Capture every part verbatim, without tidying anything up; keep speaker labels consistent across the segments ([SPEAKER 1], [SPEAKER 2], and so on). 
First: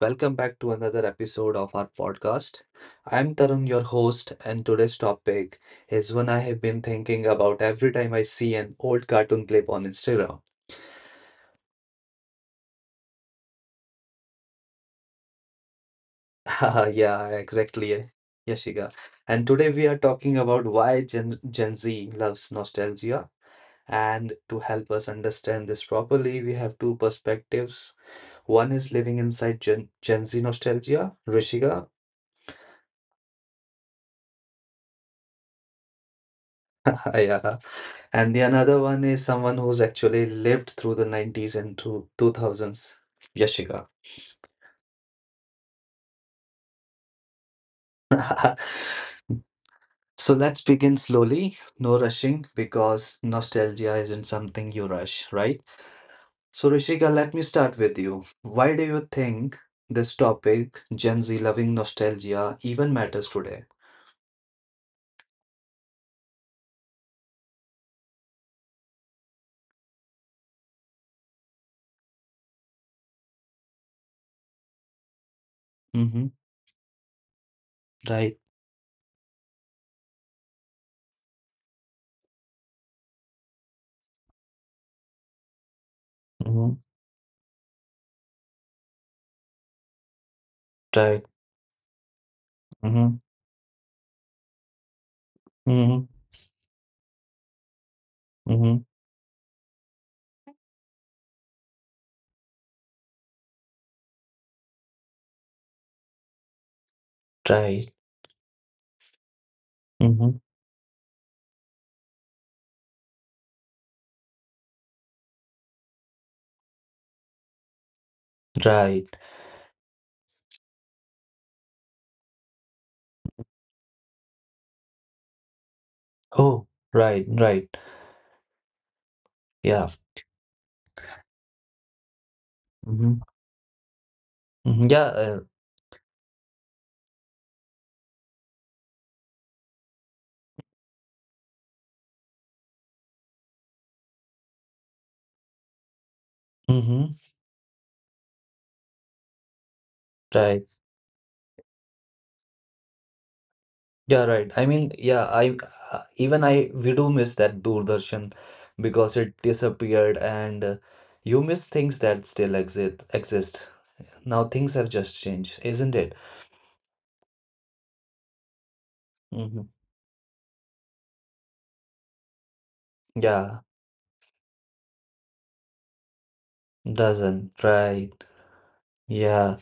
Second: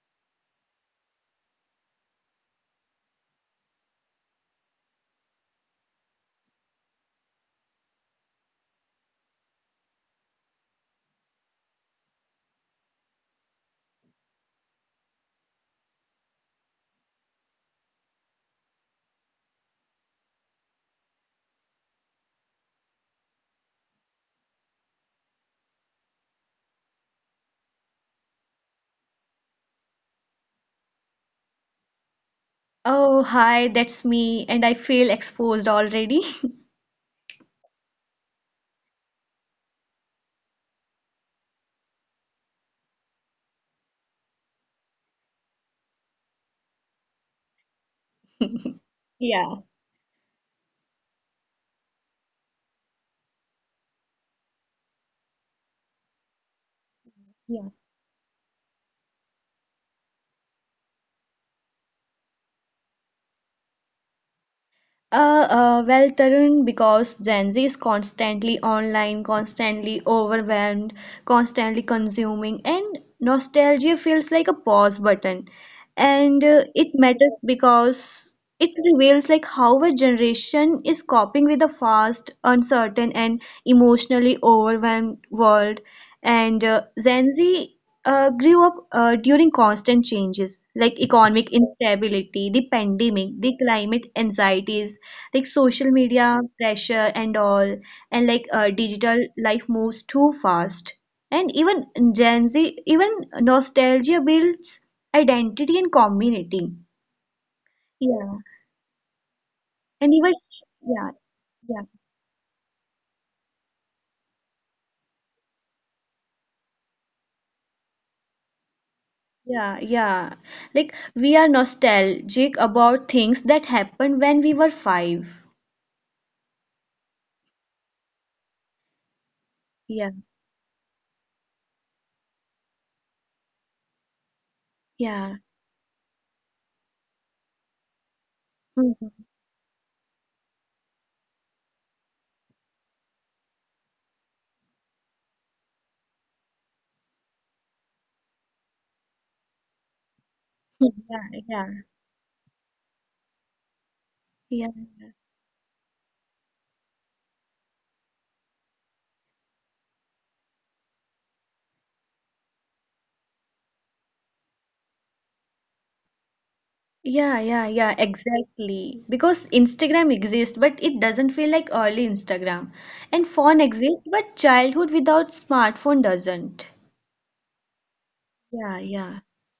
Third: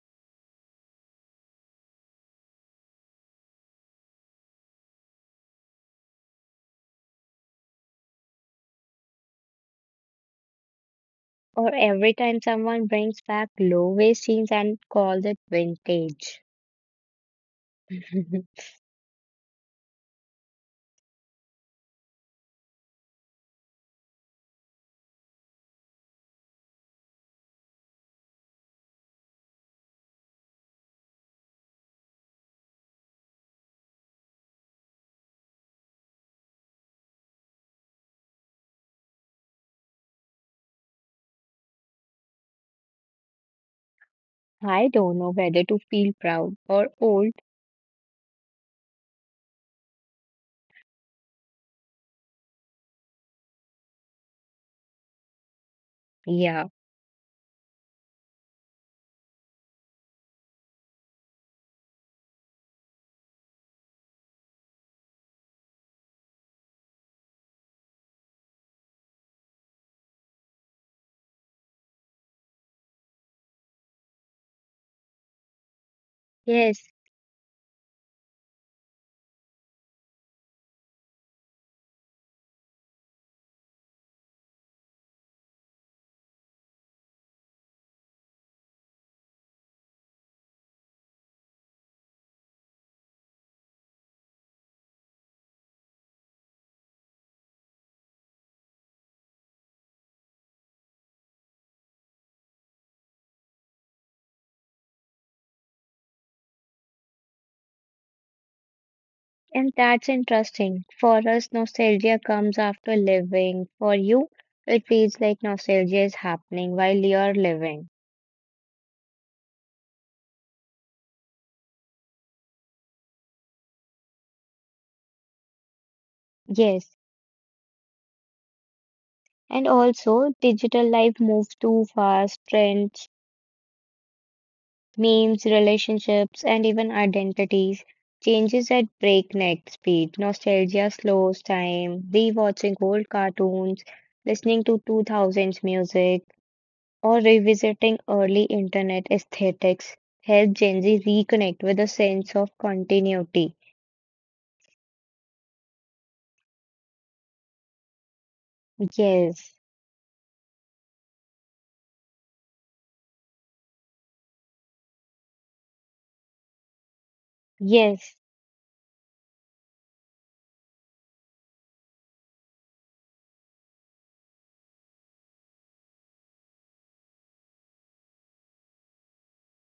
[SPEAKER 1] Welcome back to another episode of our podcast. I'm Tarun, your host, and today's topic is one I have been thinking about every time I see an old cartoon clip on Instagram.
[SPEAKER 2] Or every time someone brings back low waist jeans and calls it vintage.
[SPEAKER 1] Yeah, exactly. Yashika. And today we are talking about why Gen, Gen Z loves nostalgia. And to help us understand this properly, we have two perspectives. One is living inside Gen, Gen Z nostalgia, Rishika.
[SPEAKER 3] Oh, hi, that's me, and I feel exposed already.
[SPEAKER 1] Yeah. And the another one is someone who's actually lived through the nineties and through two thousands, Yashika.
[SPEAKER 2] I don't know whether to feel proud or old.
[SPEAKER 3] Yeah,
[SPEAKER 1] So let's begin slowly, no rushing, because nostalgia isn't something you rush, right?
[SPEAKER 2] Yeah.
[SPEAKER 1] So, Rishika, let me
[SPEAKER 3] yeah.
[SPEAKER 1] start with you. Why do you think this topic, Gen Z loving nostalgia, even matters today?
[SPEAKER 3] Uh, uh, well, Tarun, because Gen Z is constantly online, constantly overwhelmed, constantly consuming, and nostalgia feels like a pause button.
[SPEAKER 1] Mm-hmm.
[SPEAKER 3] And uh,
[SPEAKER 2] Yes.
[SPEAKER 3] It matters
[SPEAKER 1] Right.
[SPEAKER 3] because it reveals like how a generation is coping with a fast uncertain and emotionally overwhelmed world, and
[SPEAKER 1] Mm-hmm.
[SPEAKER 3] uh, gen z uh, grew up uh, during constant changes like
[SPEAKER 1] Right.
[SPEAKER 3] economic instability, the
[SPEAKER 1] Mm-hmm.
[SPEAKER 3] pandemic, the climate anxieties, like social
[SPEAKER 1] Mm-hmm.
[SPEAKER 3] media pressure and all, and like uh,
[SPEAKER 1] Mm-hmm.
[SPEAKER 3] digital life moves too fast. And even Gen Z, even nostalgia builds identity and community.
[SPEAKER 1] Right.
[SPEAKER 3] Yeah.
[SPEAKER 2] And that's
[SPEAKER 3] And
[SPEAKER 1] Mm-hmm.
[SPEAKER 3] even,
[SPEAKER 2] interesting.
[SPEAKER 3] yeah,
[SPEAKER 2] For us,
[SPEAKER 3] yeah,
[SPEAKER 2] nostalgia comes after living. For you, it feels like nostalgia is happening while you're living.
[SPEAKER 1] Right.
[SPEAKER 3] yeah, yeah. Like we are nostalgic about things that happened when we were five.
[SPEAKER 1] Oh,
[SPEAKER 2] Yes.
[SPEAKER 1] right. Right.
[SPEAKER 2] And
[SPEAKER 1] Yeah.
[SPEAKER 3] Yeah,
[SPEAKER 2] also, digital life moves too fast. Trends,
[SPEAKER 1] Mm-hmm. Mm-hmm. Yeah. uh,
[SPEAKER 3] yeah.
[SPEAKER 2] memes, relationships, and even identities changes at
[SPEAKER 3] Mhm.
[SPEAKER 2] breakneck speed. Nostalgia slows time. Rewatching old cartoons, listening to two thousands music,
[SPEAKER 1] Mm-hmm.
[SPEAKER 2] or revisiting early internet aesthetics help
[SPEAKER 1] Right.
[SPEAKER 2] Gen
[SPEAKER 3] Yeah,
[SPEAKER 2] Z reconnect
[SPEAKER 3] yeah,
[SPEAKER 2] with a sense of continuity.
[SPEAKER 1] Yeah, right. I
[SPEAKER 3] yeah,
[SPEAKER 1] mean, yeah, I uh, even I we do miss that Doordarshan because it
[SPEAKER 2] Yes,
[SPEAKER 1] disappeared and uh, you miss things that still exist exist. Now things have just changed, isn't it?
[SPEAKER 3] yeah, yeah, yeah,
[SPEAKER 2] yes,
[SPEAKER 3] exactly. Because
[SPEAKER 1] Mm-hmm.
[SPEAKER 3] Instagram exists, but it doesn't feel like early Instagram. And
[SPEAKER 1] Yeah,
[SPEAKER 3] phone exists, but childhood without smartphone doesn't.
[SPEAKER 1] doesn't. Right.
[SPEAKER 3] Yeah, yeah.
[SPEAKER 1] Yeah.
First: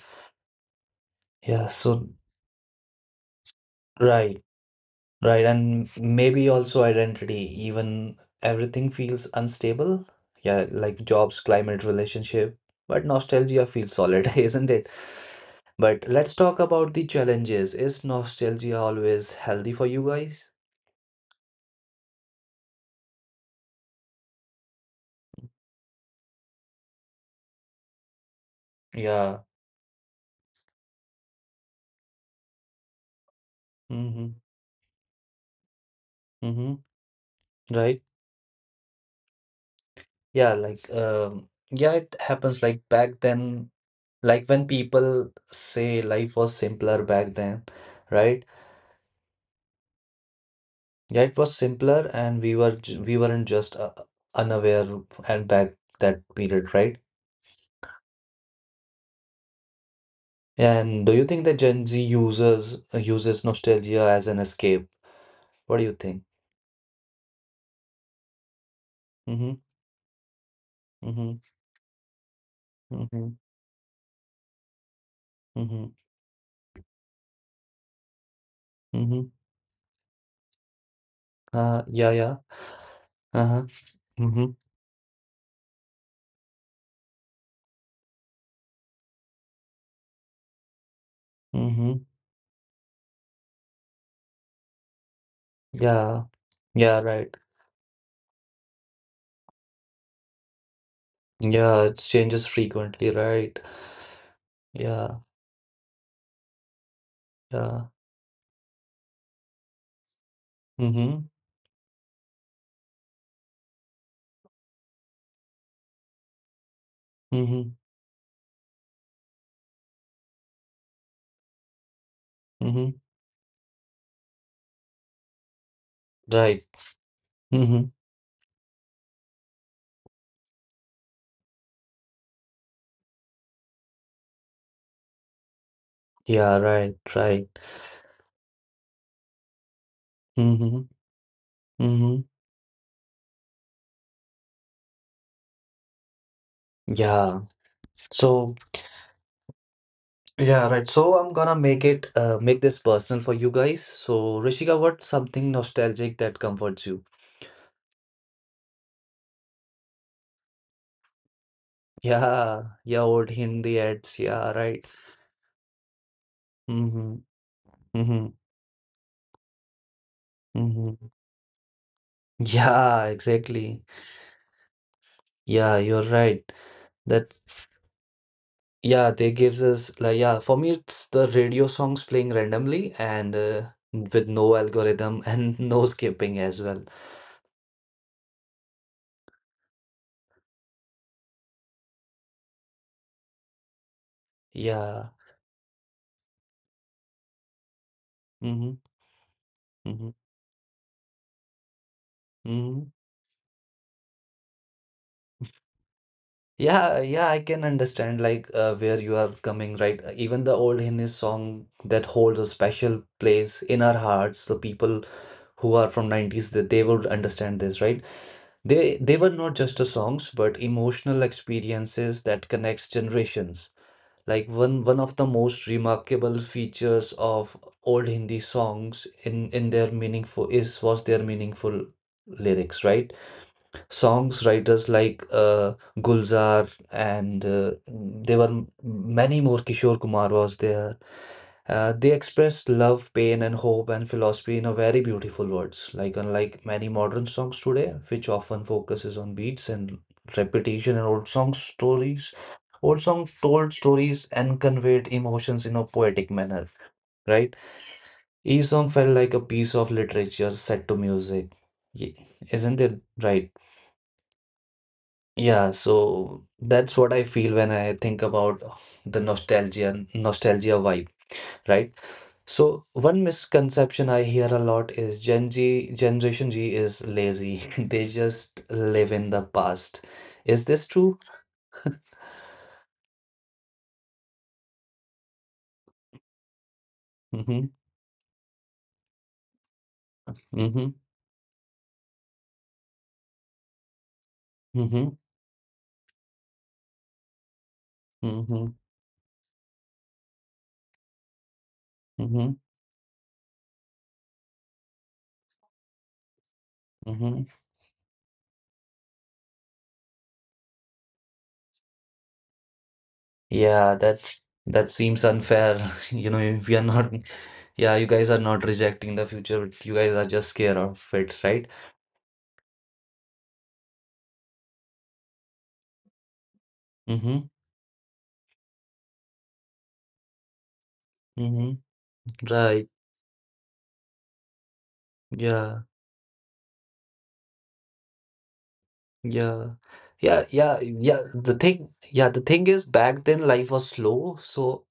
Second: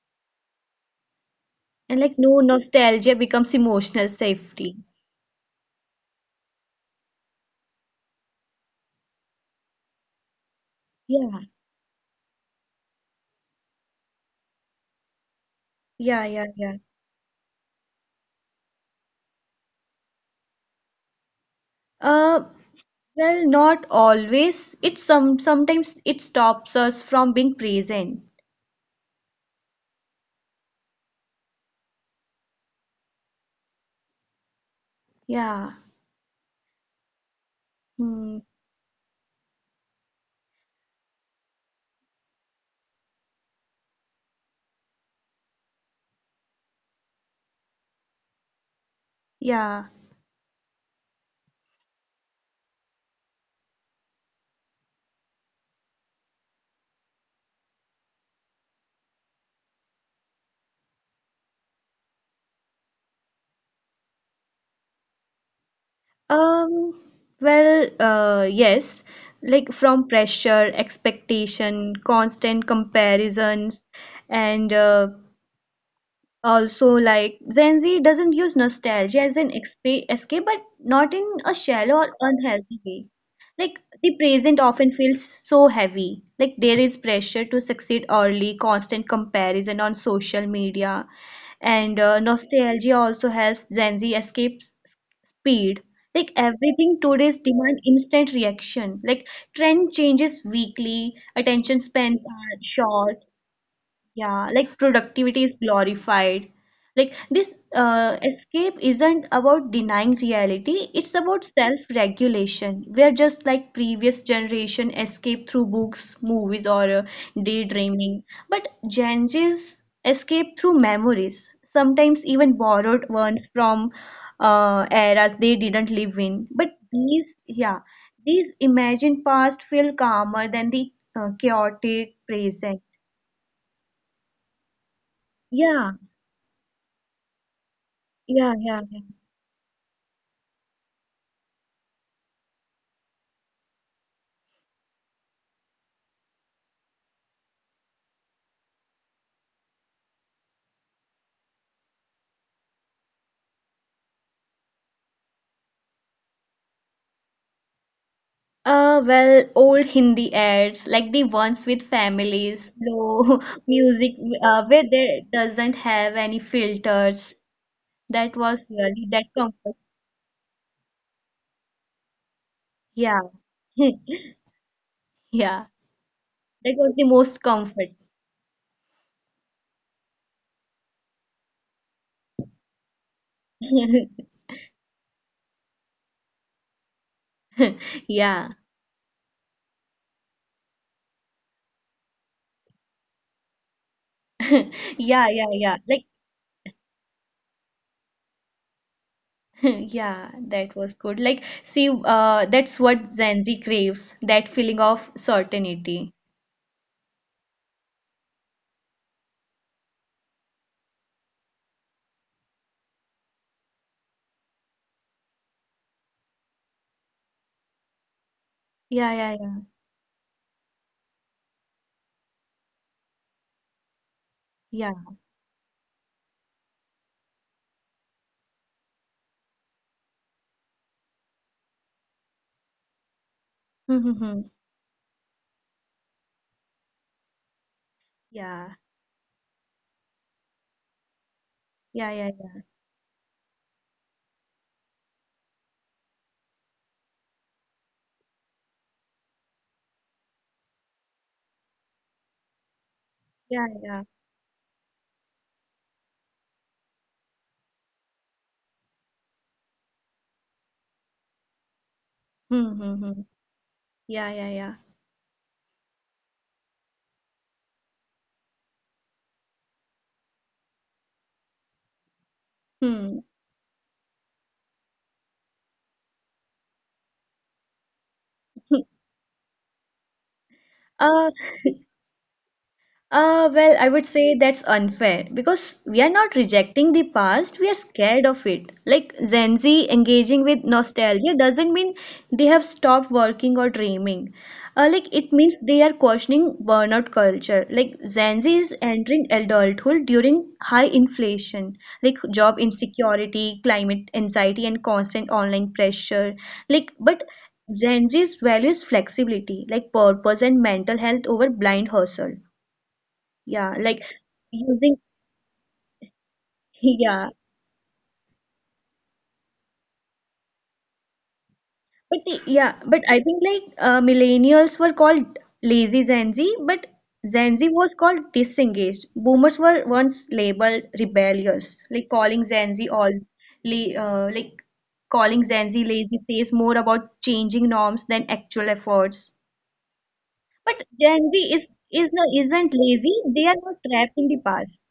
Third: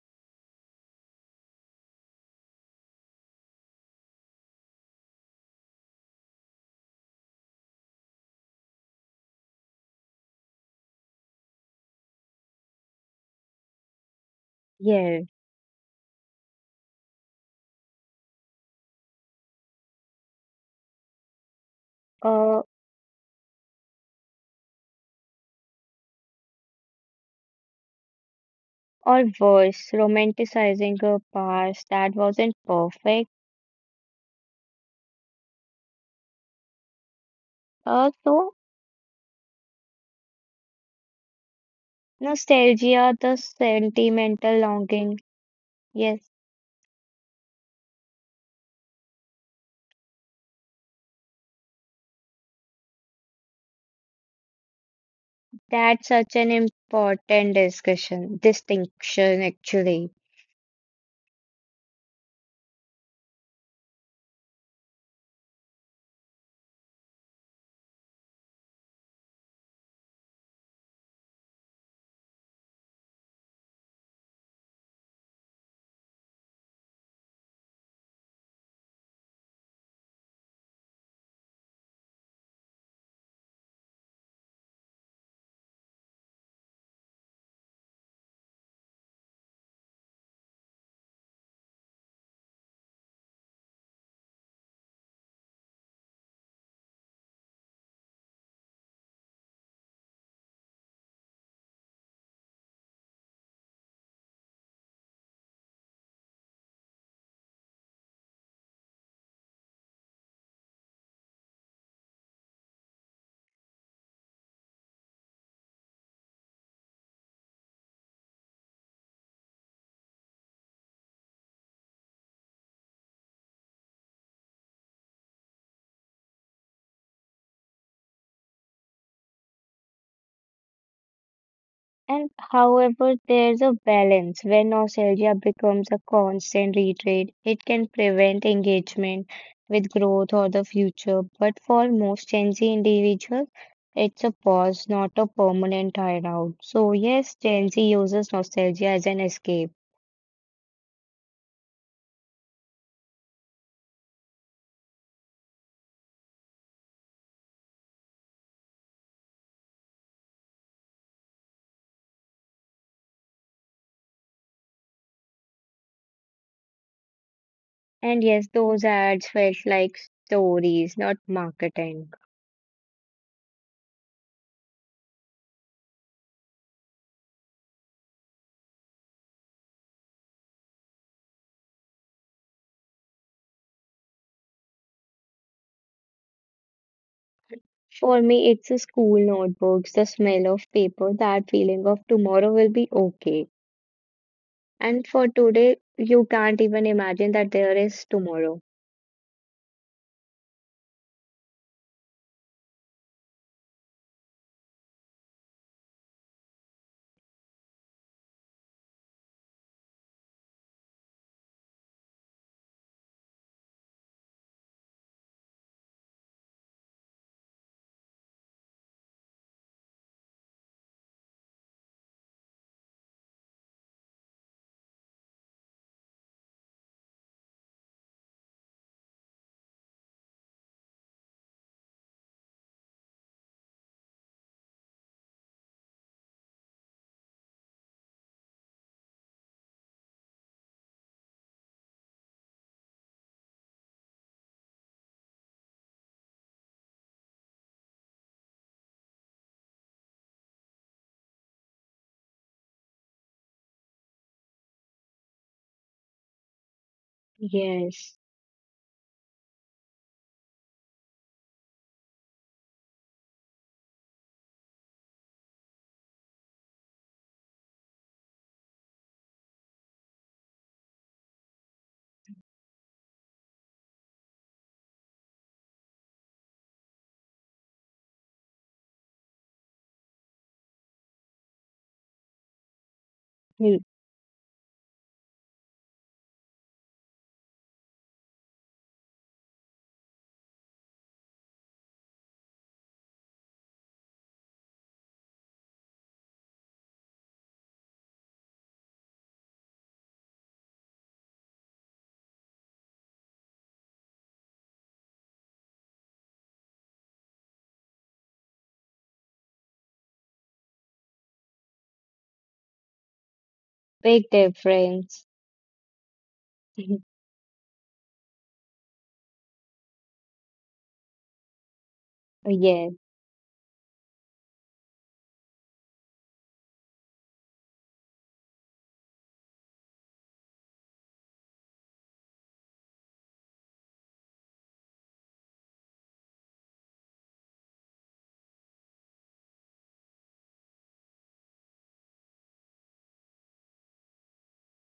[SPEAKER 1] Yeah,
[SPEAKER 3] And
[SPEAKER 1] so
[SPEAKER 3] like no, nostalgia becomes emotional
[SPEAKER 1] right.
[SPEAKER 3] safety.
[SPEAKER 1] Right. And maybe also identity, even everything feels unstable. Yeah, like
[SPEAKER 3] Yeah,
[SPEAKER 1] jobs, climate, relationship, but nostalgia feels solid, isn't it?
[SPEAKER 2] yes.
[SPEAKER 1] But
[SPEAKER 3] yeah,
[SPEAKER 1] let's
[SPEAKER 3] yeah,
[SPEAKER 1] talk
[SPEAKER 3] yeah.
[SPEAKER 1] about the challenges. Is nostalgia always healthy for you guys?
[SPEAKER 3] Uh,
[SPEAKER 2] Uh,
[SPEAKER 3] well, not always. It some sometimes it stops us from being present.
[SPEAKER 2] or
[SPEAKER 1] Yeah.
[SPEAKER 2] worse, romanticizing a past that wasn't perfect.
[SPEAKER 1] Mm-hmm.
[SPEAKER 3] Yeah.
[SPEAKER 1] Mm-hmm. Right?
[SPEAKER 2] Uh,
[SPEAKER 3] Hmm.
[SPEAKER 2] so
[SPEAKER 1] Yeah, like um yeah, it happens like
[SPEAKER 2] Nostalgia,
[SPEAKER 1] back
[SPEAKER 2] the
[SPEAKER 1] then, like
[SPEAKER 2] sentimental
[SPEAKER 1] when
[SPEAKER 2] longing.
[SPEAKER 1] people say
[SPEAKER 2] Yes,
[SPEAKER 1] life was simpler back then, right?
[SPEAKER 3] Yeah.
[SPEAKER 1] Yeah, it was simpler and we were ju- we weren't just uh, unaware and back
[SPEAKER 2] that's
[SPEAKER 1] that
[SPEAKER 2] such an
[SPEAKER 1] period, right?
[SPEAKER 2] important discussion, distinction actually.
[SPEAKER 1] And do you think that Gen Z users uses nostalgia as an escape? What do you think?
[SPEAKER 3] Um. Well. Uh. Yes.
[SPEAKER 1] Mm-hmm.
[SPEAKER 3] Like from pressure,
[SPEAKER 1] Mm-hmm.
[SPEAKER 3] expectation, constant
[SPEAKER 1] Mm-hmm.
[SPEAKER 3] comparisons, and uh,
[SPEAKER 1] Mm-hmm.
[SPEAKER 3] also like Gen Z doesn't use nostalgia
[SPEAKER 1] Mhm.
[SPEAKER 3] as an expa- escape, but not in a
[SPEAKER 1] Uh,
[SPEAKER 3] shallow
[SPEAKER 1] yeah,
[SPEAKER 3] or
[SPEAKER 1] yeah.
[SPEAKER 3] unhealthy way.
[SPEAKER 1] Uh-huh.
[SPEAKER 3] Like the
[SPEAKER 1] Mhm.
[SPEAKER 3] present often feels so heavy. Like there is pressure to succeed early, constant comparison on social media, and
[SPEAKER 1] Mhm.
[SPEAKER 3] uh, nostalgia also helps Gen Z escape s- speed.
[SPEAKER 1] Yeah.
[SPEAKER 3] Like everything
[SPEAKER 1] Yeah, right.
[SPEAKER 3] today's demand instant reaction. Like trend changes weekly, attention
[SPEAKER 1] Yeah, it
[SPEAKER 3] spans
[SPEAKER 1] changes
[SPEAKER 3] are
[SPEAKER 1] frequently,
[SPEAKER 3] short,
[SPEAKER 1] right?
[SPEAKER 3] yeah, like
[SPEAKER 1] Yeah.
[SPEAKER 3] productivity is glorified. Like this
[SPEAKER 1] Yeah.
[SPEAKER 3] uh, escape isn't about denying reality, it's
[SPEAKER 1] Mhm.
[SPEAKER 3] about self-regulation. We're just like previous generation escape through books, movies, or uh,
[SPEAKER 1] Mhm.
[SPEAKER 3] daydreaming. But Gen Z's escape through memories, sometimes even
[SPEAKER 1] Mhm.
[SPEAKER 3] borrowed ones from uh, eras they didn't live in.
[SPEAKER 1] Right.
[SPEAKER 3] But these, yeah,
[SPEAKER 1] Mhm.
[SPEAKER 3] these imagined past feel calmer than the uh, chaotic
[SPEAKER 2] And
[SPEAKER 3] present.
[SPEAKER 2] however, there's a balance when nostalgia becomes
[SPEAKER 3] Yeah.
[SPEAKER 2] a
[SPEAKER 1] Yeah,
[SPEAKER 2] constant
[SPEAKER 1] right.
[SPEAKER 2] retreat,
[SPEAKER 1] Right.
[SPEAKER 2] it can prevent
[SPEAKER 3] Yeah, yeah, yeah.
[SPEAKER 2] engagement with growth or the
[SPEAKER 1] Mhm.
[SPEAKER 2] future. But for
[SPEAKER 1] Mhm.
[SPEAKER 2] most Gen Z individuals, it's a pause, not a permanent hideout. So yes,
[SPEAKER 1] Yeah.
[SPEAKER 2] Gen Z uses
[SPEAKER 1] So,
[SPEAKER 2] nostalgia as an escape.
[SPEAKER 1] yeah, right. So I'm gonna make it uh make this personal for you guys. So, Rishika, what's something nostalgic that comforts you?
[SPEAKER 3] Uh, well, old Hindi ads, like the ones with families,
[SPEAKER 1] Yeah. Yeah, old
[SPEAKER 3] slow
[SPEAKER 1] Hindi
[SPEAKER 3] music,
[SPEAKER 1] ads. Yeah,
[SPEAKER 3] uh,
[SPEAKER 1] right.
[SPEAKER 3] where there doesn't have any
[SPEAKER 1] Mhm.
[SPEAKER 3] filters.
[SPEAKER 2] And
[SPEAKER 1] Mhm.
[SPEAKER 3] That
[SPEAKER 2] yes,
[SPEAKER 3] was
[SPEAKER 2] those
[SPEAKER 3] really that
[SPEAKER 2] ads felt
[SPEAKER 3] comfort.
[SPEAKER 2] like stories,
[SPEAKER 1] Mhm.
[SPEAKER 2] not marketing.
[SPEAKER 1] Yeah,
[SPEAKER 3] Yeah,
[SPEAKER 1] exactly.
[SPEAKER 3] yeah,
[SPEAKER 1] Yeah, you're right.
[SPEAKER 3] that was the
[SPEAKER 1] That
[SPEAKER 3] most comfort.
[SPEAKER 1] yeah, they gives us like yeah, for me it's the radio songs playing randomly and uh, with no algorithm and no skipping as well.
[SPEAKER 2] For me,
[SPEAKER 3] Yeah,
[SPEAKER 2] it's the school notebooks, the smell of paper, that feeling of tomorrow will be okay. And
[SPEAKER 1] Yeah.
[SPEAKER 2] for
[SPEAKER 3] yeah, yeah,
[SPEAKER 2] today,
[SPEAKER 3] yeah. Like,
[SPEAKER 2] you can't even imagine that there is tomorrow.
[SPEAKER 1] Mm-hmm. Mm-hmm.
[SPEAKER 3] yeah, that was good. Like, see, uh, that's
[SPEAKER 1] Mm-hmm.
[SPEAKER 3] what Gen Z craves, that feeling of certainty.
[SPEAKER 1] Yeah, yeah, I can understand like uh, where you are coming right. Uh, even the old Hindi song that holds a special place in our hearts, the people who are from nineties that they would understand this, right? They they
[SPEAKER 3] Yeah,
[SPEAKER 1] were
[SPEAKER 3] yeah,
[SPEAKER 1] not
[SPEAKER 3] yeah,
[SPEAKER 1] just the songs, but emotional experiences that connects generations. Like one
[SPEAKER 3] yeah.
[SPEAKER 1] one of the most remarkable features of old Hindi songs in in their meaningful is was their meaningful lyrics, right? Songs writers like uh, Gulzar and uh, there were m-
[SPEAKER 3] Yeah.
[SPEAKER 1] many more. Kishore Kumar was there. Uh, they
[SPEAKER 3] Yeah, yeah, yeah.
[SPEAKER 1] expressed love, pain, and hope and philosophy in a very beautiful words. Like unlike many modern songs today, which often focuses on beats and repetition and old song stories, old song
[SPEAKER 3] Yeah,
[SPEAKER 1] told
[SPEAKER 3] yeah.
[SPEAKER 1] stories and conveyed emotions in a poetic manner. Right?
[SPEAKER 2] Yes.
[SPEAKER 1] Each song felt like a piece of literature set to music. Ye-
[SPEAKER 3] Hmm,
[SPEAKER 1] Isn't it
[SPEAKER 3] hmm, hmm.
[SPEAKER 1] right?
[SPEAKER 3] Yeah, yeah, yeah.
[SPEAKER 1] Yeah. So that's what I feel when I think about the nostalgia nostalgia vibe, right? So
[SPEAKER 3] Hmm.
[SPEAKER 1] one misconception I hear a lot is Gen Z Generation G is lazy. They just live in the past. Is this true?
[SPEAKER 3] Uh, Uh, well,
[SPEAKER 2] Hmm,
[SPEAKER 3] I would say that's unfair because we are not rejecting the past,
[SPEAKER 1] Mm-hmm.
[SPEAKER 3] we are scared of it. Like Gen Z engaging with
[SPEAKER 1] Mm-hmm.
[SPEAKER 3] nostalgia doesn't mean they have stopped working or dreaming. Uh,
[SPEAKER 1] Mm-hmm.
[SPEAKER 3] like it means they are questioning burnout culture. Like Gen Z
[SPEAKER 1] Mm-hmm.
[SPEAKER 3] is entering adulthood during high inflation, like
[SPEAKER 1] Mm-hmm.
[SPEAKER 3] job insecurity, climate anxiety, and constant online pressure. Like, but
[SPEAKER 1] Mm-hmm.
[SPEAKER 3] Gen Z's values flexibility, like purpose and mental health over blind hustle, yeah,
[SPEAKER 1] Yeah,
[SPEAKER 3] like
[SPEAKER 2] big
[SPEAKER 1] that's that
[SPEAKER 3] using,
[SPEAKER 2] difference.
[SPEAKER 1] seems unfair. You know, we are not,
[SPEAKER 3] yeah.
[SPEAKER 1] yeah, you guys are not rejecting the future, but you guys are just scared of it, right?
[SPEAKER 3] But the- yeah,
[SPEAKER 2] Yes.
[SPEAKER 3] but I think like uh, millennials were called lazy Gen Z, but
[SPEAKER 1] Mm-hmm.
[SPEAKER 3] Gen Z was called disengaged. Boomers were once labeled
[SPEAKER 1] Mm-hmm.
[SPEAKER 3] rebellious, like calling Gen
[SPEAKER 1] Right.
[SPEAKER 3] Z all la- uh, like calling Gen Z
[SPEAKER 1] Yeah.
[SPEAKER 3] lazy says more about changing norms than actual efforts.
[SPEAKER 1] Yeah. Yeah, yeah,
[SPEAKER 3] But
[SPEAKER 1] yeah.
[SPEAKER 3] Gen Z
[SPEAKER 1] The
[SPEAKER 3] is
[SPEAKER 1] thing,
[SPEAKER 3] is
[SPEAKER 1] yeah, the thing
[SPEAKER 3] isn't
[SPEAKER 1] is
[SPEAKER 3] lazy.
[SPEAKER 1] back
[SPEAKER 3] They
[SPEAKER 1] then
[SPEAKER 3] are
[SPEAKER 1] life
[SPEAKER 3] not
[SPEAKER 1] was
[SPEAKER 3] trapped in
[SPEAKER 1] slow.
[SPEAKER 3] the past.
[SPEAKER 1] So,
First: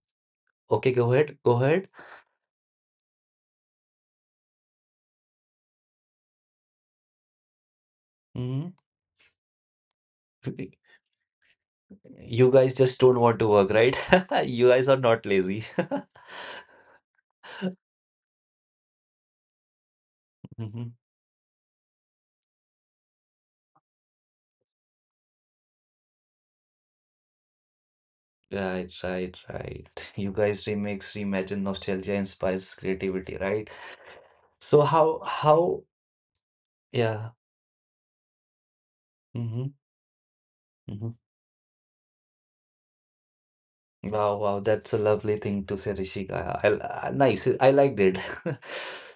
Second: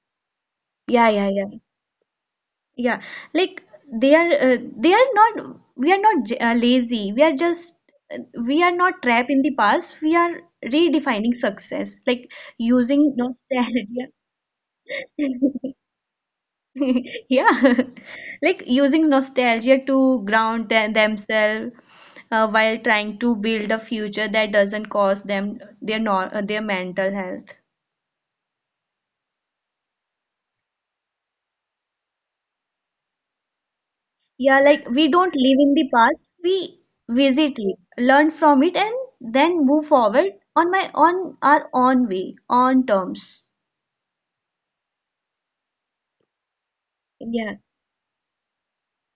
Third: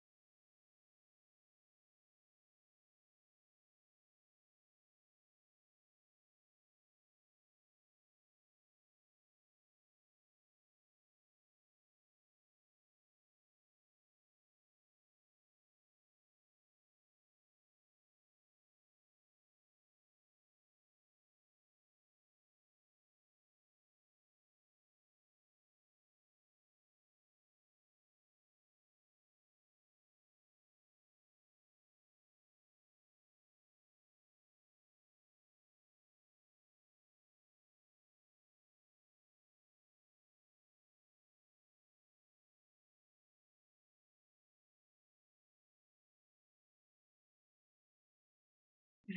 [SPEAKER 1] okay,
[SPEAKER 3] Yeah,
[SPEAKER 1] go
[SPEAKER 3] yeah,
[SPEAKER 1] ahead, go
[SPEAKER 3] yeah.
[SPEAKER 1] ahead.
[SPEAKER 3] Yeah, like they are uh, they are not we are not j- uh, lazy. We are just uh,
[SPEAKER 1] Hmm.
[SPEAKER 3] we are not trapped in the past. We are redefining success, like
[SPEAKER 1] You guys just don't
[SPEAKER 3] using
[SPEAKER 1] want to work, right?
[SPEAKER 3] nostalgia.
[SPEAKER 1] You guys are not lazy.
[SPEAKER 3] Yeah, like using nostalgia to ground
[SPEAKER 1] Hmm.
[SPEAKER 3] them themselves uh, while trying to build a future that doesn't cost them their no uh, their mental health.
[SPEAKER 1] Right, right, right. You guys remix, reimagine, nostalgia inspires creativity, right?
[SPEAKER 3] Yeah,
[SPEAKER 1] So
[SPEAKER 3] like we
[SPEAKER 1] how,
[SPEAKER 3] don't live in
[SPEAKER 1] how,
[SPEAKER 3] the past, we
[SPEAKER 1] yeah.
[SPEAKER 3] visit it, learn from it, and then
[SPEAKER 1] Mm-hmm.
[SPEAKER 3] move forward on my on our own way, on terms.
[SPEAKER 1] Wow, wow, that's a lovely thing to say, Rishika. I, I, I- nice,
[SPEAKER 3] Yeah,
[SPEAKER 1] I liked it.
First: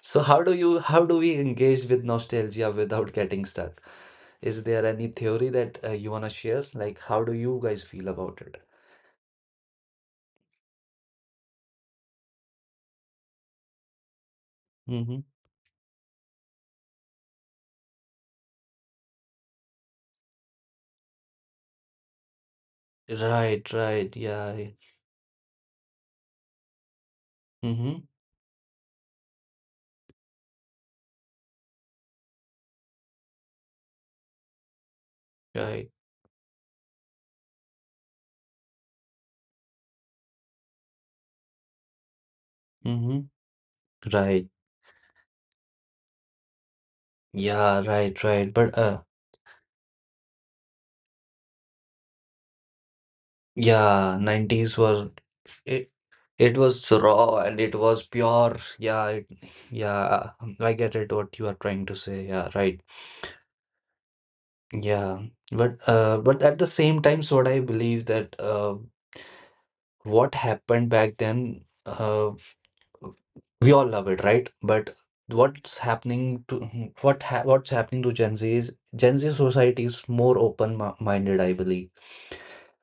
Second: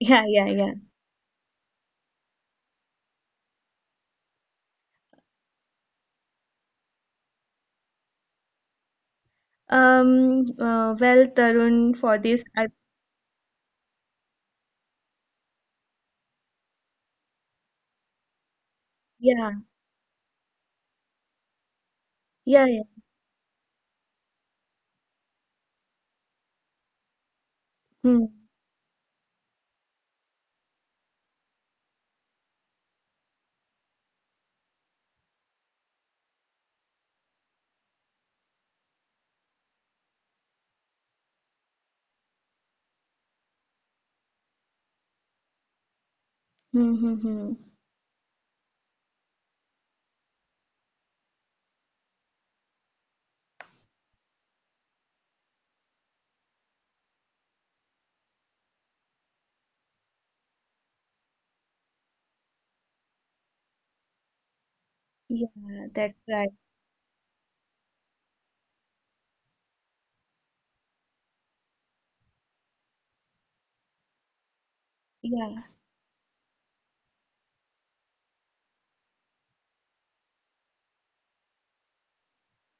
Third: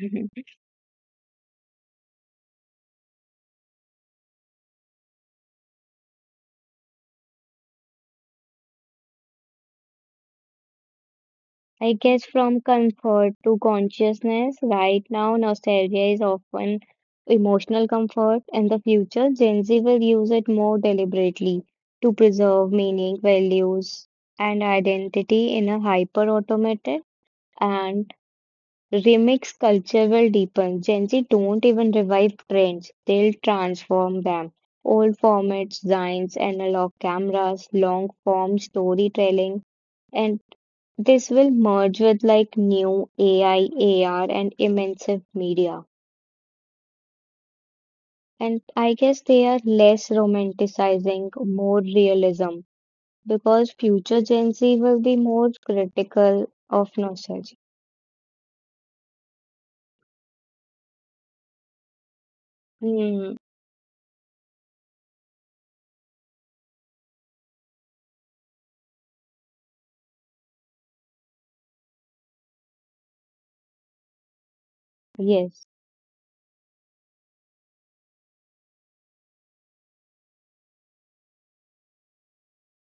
[SPEAKER 1] So
[SPEAKER 3] yeah,
[SPEAKER 1] how
[SPEAKER 3] yeah,
[SPEAKER 1] do
[SPEAKER 3] yeah.
[SPEAKER 1] you, how do we engage with nostalgia without getting stuck? Is there any theory that uh, you wanna share? Like, how do you guys feel about it?
[SPEAKER 3] Um, uh, well,
[SPEAKER 2] I
[SPEAKER 3] Tarun, for
[SPEAKER 2] guess
[SPEAKER 3] this,
[SPEAKER 2] from
[SPEAKER 3] I,
[SPEAKER 2] comfort to consciousness, right
[SPEAKER 1] Mm-hmm.
[SPEAKER 2] now nostalgia is often emotional comfort. In the future,
[SPEAKER 3] yeah,
[SPEAKER 2] Gen Z will use it more deliberately to
[SPEAKER 3] yeah,
[SPEAKER 2] preserve
[SPEAKER 3] yeah.
[SPEAKER 2] meaning,
[SPEAKER 1] Right,
[SPEAKER 2] values,
[SPEAKER 1] right,
[SPEAKER 2] and
[SPEAKER 1] yeah.
[SPEAKER 2] identity in a hyper automated
[SPEAKER 1] Mm-hmm.
[SPEAKER 2] and
[SPEAKER 3] Hmm,
[SPEAKER 2] remix culture will deepen. Gen Z don't even revive trends, they'll transform them. Old formats,
[SPEAKER 1] Right.
[SPEAKER 2] designs, analog cameras, long form storytelling, and this will merge with like new
[SPEAKER 1] Mm-hmm.
[SPEAKER 2] A I, A R,
[SPEAKER 1] Right.
[SPEAKER 2] and immersive media.
[SPEAKER 3] hmm, hmm, hmm.
[SPEAKER 1] Yeah, right, right.
[SPEAKER 2] And
[SPEAKER 1] But
[SPEAKER 2] I
[SPEAKER 1] uh,
[SPEAKER 2] guess they are less romanticizing, more realism, because
[SPEAKER 1] yeah,
[SPEAKER 2] future Gen
[SPEAKER 1] nineties
[SPEAKER 2] Z will
[SPEAKER 1] were
[SPEAKER 2] be more
[SPEAKER 1] it
[SPEAKER 2] critical
[SPEAKER 1] it
[SPEAKER 2] of
[SPEAKER 1] was raw
[SPEAKER 2] nostalgia.
[SPEAKER 1] and it was pure. Yeah, it, yeah, I get it what you are trying to say. Yeah, right.
[SPEAKER 2] Hmm,
[SPEAKER 1] Yeah,
[SPEAKER 3] Yeah,
[SPEAKER 1] but
[SPEAKER 3] that's
[SPEAKER 1] uh, but
[SPEAKER 3] right.
[SPEAKER 1] at the same time, so what I believe that uh, what happened back then, uh, we all love it, right? But
[SPEAKER 3] Yeah.
[SPEAKER 2] yes.
[SPEAKER 1] what's happening to what ha what's happening to Gen Z is Gen Z society is more open-minded, I believe,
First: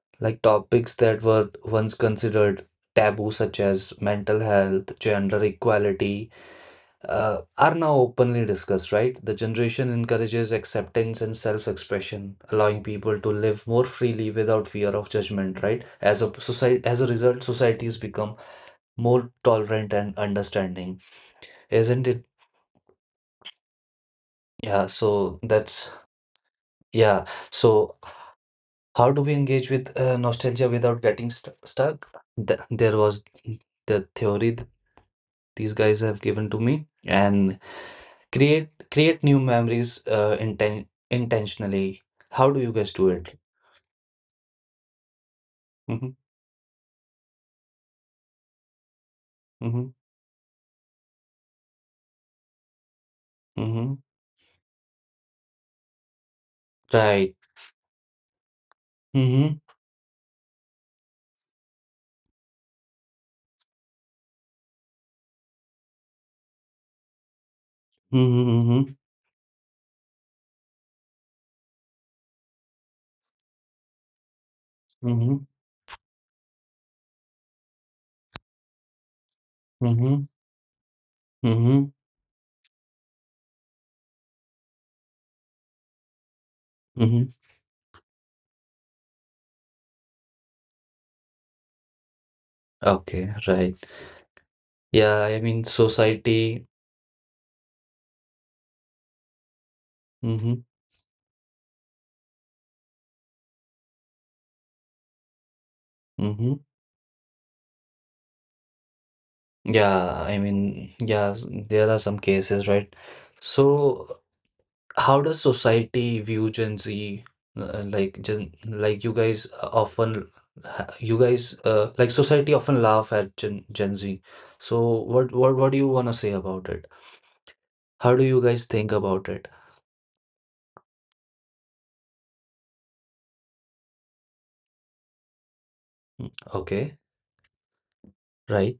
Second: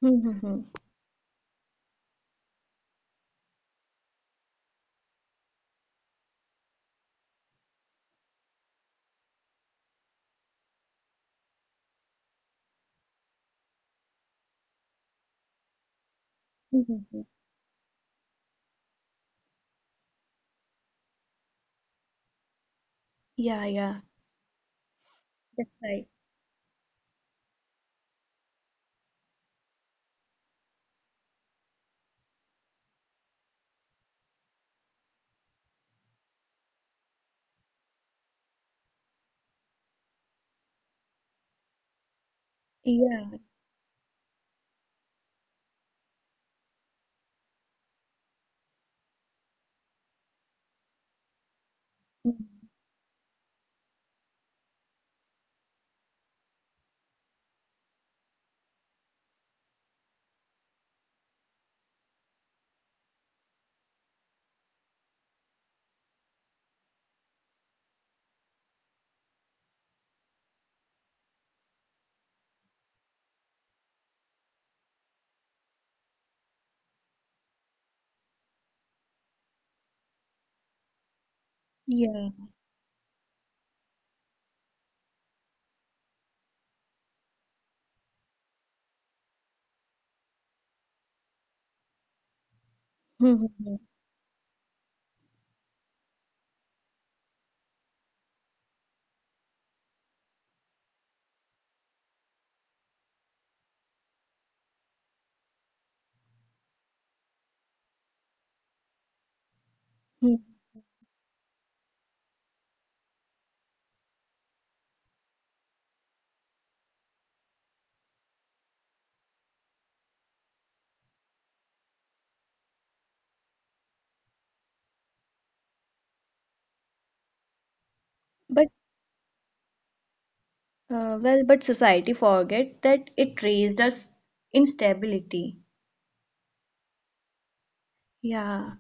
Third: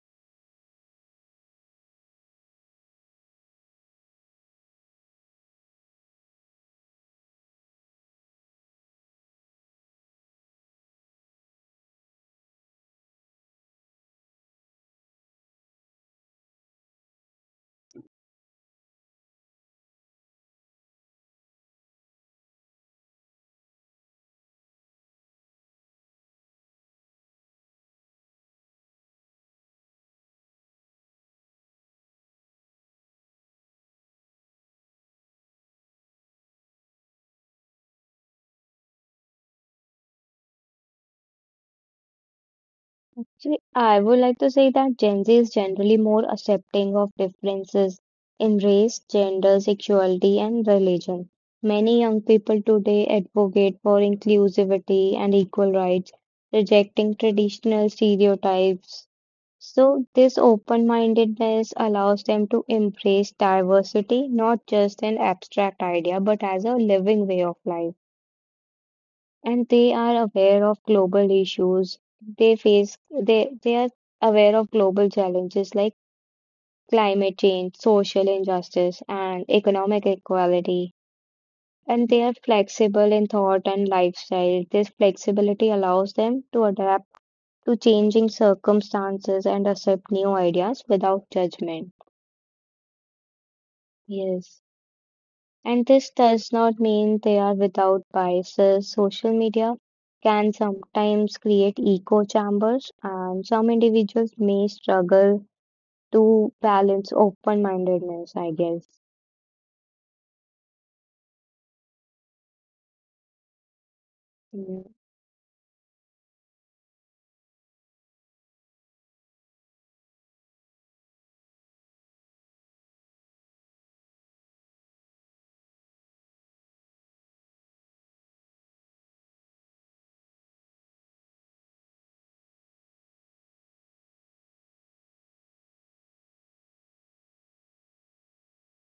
[SPEAKER 3] Hmm, hmm,
[SPEAKER 1] like
[SPEAKER 3] hmm.
[SPEAKER 1] topics that were once considered taboo, such as mental health, gender equality, uh, are now openly discussed, right? The generation encourages acceptance and self expression, allowing people to live more freely without fear of judgment, right? As a
[SPEAKER 3] Hmm,
[SPEAKER 1] society, as
[SPEAKER 3] hmm,
[SPEAKER 1] a
[SPEAKER 3] hmm.
[SPEAKER 1] result, society has become more tolerant and understanding, isn't it?
[SPEAKER 3] Yeah, yeah,
[SPEAKER 1] Yeah, so
[SPEAKER 3] that's
[SPEAKER 1] that's,
[SPEAKER 3] right.
[SPEAKER 1] yeah. So, how do we engage with uh, nostalgia without getting st- stuck? Th- there was the theory these guys have given to me and create create new memories uh, inten- intentionally, how do you guys do
[SPEAKER 3] Yeah,
[SPEAKER 1] it?
[SPEAKER 2] Actually, I would like to say that Gen Z is generally
[SPEAKER 1] Mm-hmm,
[SPEAKER 2] more accepting of differences in race, gender,
[SPEAKER 1] mm-hmm,
[SPEAKER 2] sexuality, and religion. Many young people
[SPEAKER 3] hmm,
[SPEAKER 2] today advocate
[SPEAKER 1] mm-hmm.
[SPEAKER 2] for inclusivity and equal rights, rejecting
[SPEAKER 1] Right.
[SPEAKER 2] traditional stereotypes.
[SPEAKER 1] Mm-hmm,
[SPEAKER 2] So, this open mindedness allows them to embrace diversity, not just an abstract idea, but as a living way of life,
[SPEAKER 1] mm-hmm,
[SPEAKER 2] and they are aware of global issues. They face they they are aware of global
[SPEAKER 1] mm-hmm, mm-hmm,
[SPEAKER 2] challenges like climate change, social injustice, and economic
[SPEAKER 1] mm-hmm,
[SPEAKER 2] equality.
[SPEAKER 1] mm-hmm.
[SPEAKER 2] And they
[SPEAKER 3] yeah.
[SPEAKER 2] are flexible in thought and lifestyle. This flexibility allows them to adapt
[SPEAKER 1] Mm-hmm.
[SPEAKER 2] to changing circumstances and accept new ideas without judgment.
[SPEAKER 3] Hmm,
[SPEAKER 1] Okay,
[SPEAKER 3] hmm,
[SPEAKER 1] right.
[SPEAKER 3] hmm.
[SPEAKER 2] Yes.
[SPEAKER 1] Yeah, I mean
[SPEAKER 2] And this does
[SPEAKER 1] society,
[SPEAKER 2] not mean they are without biases. Social media
[SPEAKER 1] mm-hmm,
[SPEAKER 2] can sometimes create echo chambers, and some individuals may struggle to
[SPEAKER 1] mm-hmm.
[SPEAKER 2] balance open-mindedness, I guess.
[SPEAKER 1] Yeah,
[SPEAKER 3] Hmm.
[SPEAKER 1] I mean yeah, there are some cases right. So
[SPEAKER 2] Mm.
[SPEAKER 1] how does society view Gen Z? Uh, like Gen, like you guys uh, often, ha- you guys uh, like society often laugh at Gen, Gen Z. So what what what do you wanna say about it? How do you guys
[SPEAKER 3] But
[SPEAKER 1] think about it?
[SPEAKER 3] Uh, well, but society forget that it raised us instability.
[SPEAKER 1] Okay,
[SPEAKER 3] Yeah,
[SPEAKER 1] right.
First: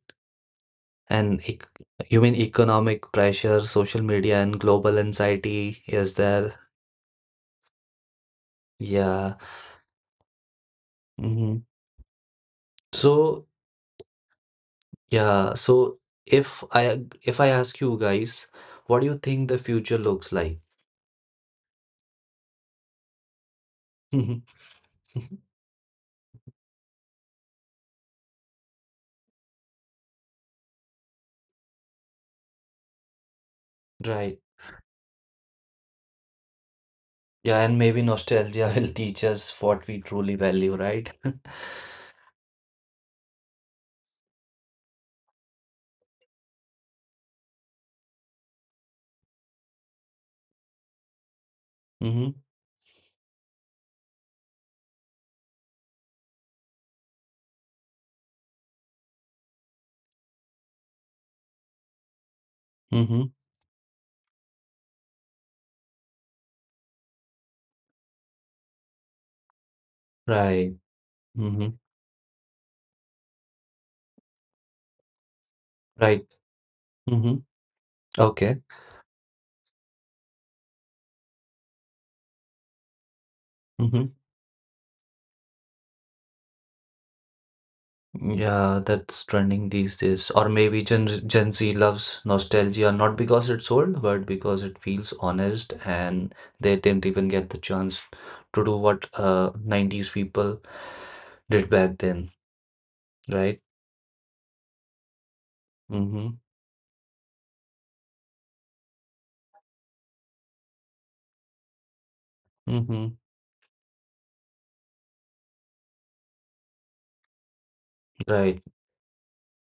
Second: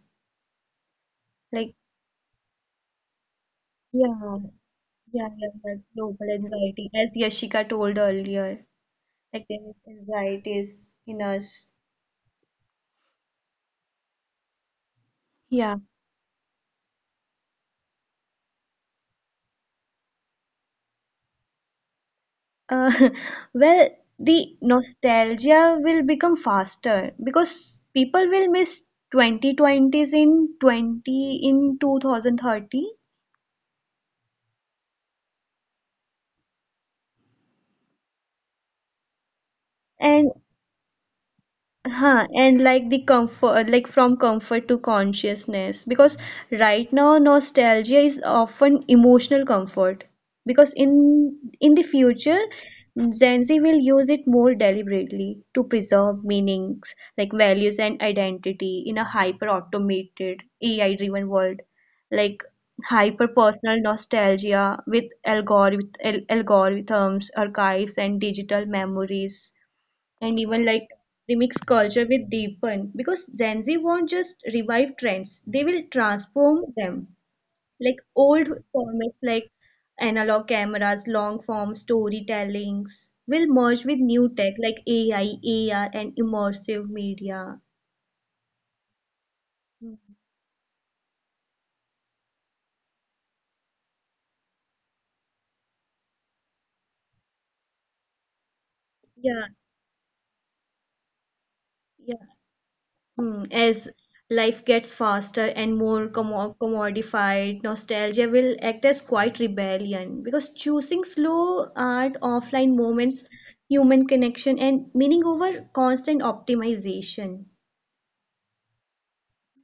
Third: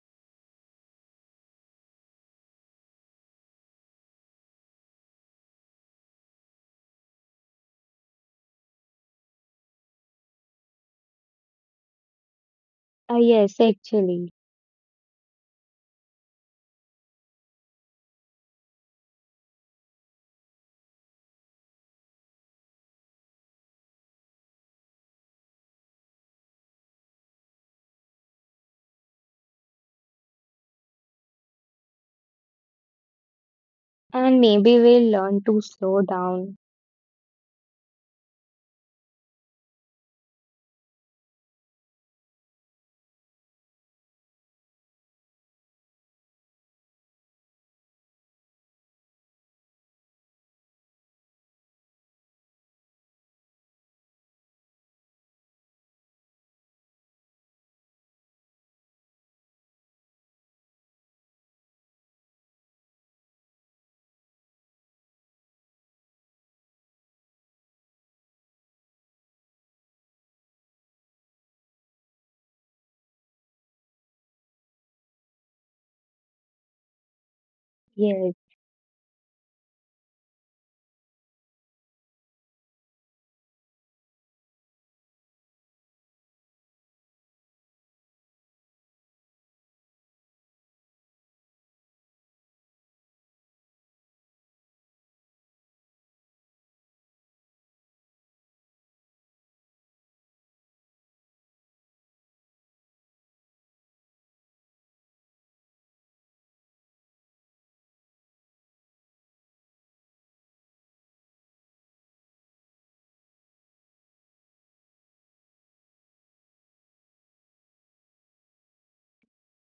[SPEAKER 1] And ec-
[SPEAKER 3] like
[SPEAKER 1] you mean economic pressure, social
[SPEAKER 3] yeah,
[SPEAKER 1] media, and global
[SPEAKER 3] yeah, yeah, that
[SPEAKER 1] anxiety is
[SPEAKER 3] global
[SPEAKER 1] there?
[SPEAKER 3] anxiety, as Yashika told earlier,
[SPEAKER 1] Yeah.
[SPEAKER 3] like there is anxieties in
[SPEAKER 1] Hmm.
[SPEAKER 3] us.
[SPEAKER 2] Ah
[SPEAKER 1] So
[SPEAKER 2] yes, actually.
[SPEAKER 1] yeah.
[SPEAKER 3] Yeah.
[SPEAKER 1] So if I if I ask you guys, what do you think the future looks like?
[SPEAKER 3] Uh, well, the nostalgia will become faster because people will miss twenty twenties in twenty in two thousand thirty
[SPEAKER 1] Right.
[SPEAKER 2] And maybe we'll learn to slow down.
[SPEAKER 1] Yeah, and maybe nostalgia will teach us what we
[SPEAKER 3] and
[SPEAKER 1] truly value, right?
[SPEAKER 3] Huh, and like the comfort, like from comfort to consciousness, because right now nostalgia is often emotional comfort. Because in in the
[SPEAKER 1] Mm-hmm.
[SPEAKER 3] future, Gen Z will use it more deliberately to preserve meanings, like values and identity in a hyper automated, A I driven world. Like hyper
[SPEAKER 1] Mm-hmm.
[SPEAKER 3] personal nostalgia with algorithm algorithms, archives, and digital memories, and even
[SPEAKER 1] Right.
[SPEAKER 3] like remix
[SPEAKER 1] Mm-hmm.
[SPEAKER 3] culture with deepen because Gen Z won't just revive trends, they will
[SPEAKER 1] Right.
[SPEAKER 3] transform them.
[SPEAKER 1] Mm-hmm.
[SPEAKER 3] Like
[SPEAKER 2] Yes.
[SPEAKER 3] old
[SPEAKER 1] Okay.
[SPEAKER 3] formats like analog cameras, long form storytellings will merge with
[SPEAKER 1] Mm-hmm.
[SPEAKER 3] new tech like A I, A R, and immersive media.
[SPEAKER 1] Yeah, that's trending
[SPEAKER 3] Mm,
[SPEAKER 1] these days. Or maybe Gen Gen Z loves nostalgia not because it's old, but because it feels honest and they didn't even get the chance to do what
[SPEAKER 3] Yeah,
[SPEAKER 1] uh nineties people did back
[SPEAKER 3] yeah.
[SPEAKER 1] then,
[SPEAKER 3] Hmm,
[SPEAKER 1] right?
[SPEAKER 3] as life gets faster and more
[SPEAKER 1] Mm-hmm.
[SPEAKER 3] commo- commodified, nostalgia will act as quite rebellion because choosing slow art, offline
[SPEAKER 1] Mm-hmm.
[SPEAKER 3] moments, human connection, and meaning over constant optimization.
[SPEAKER 1] Right.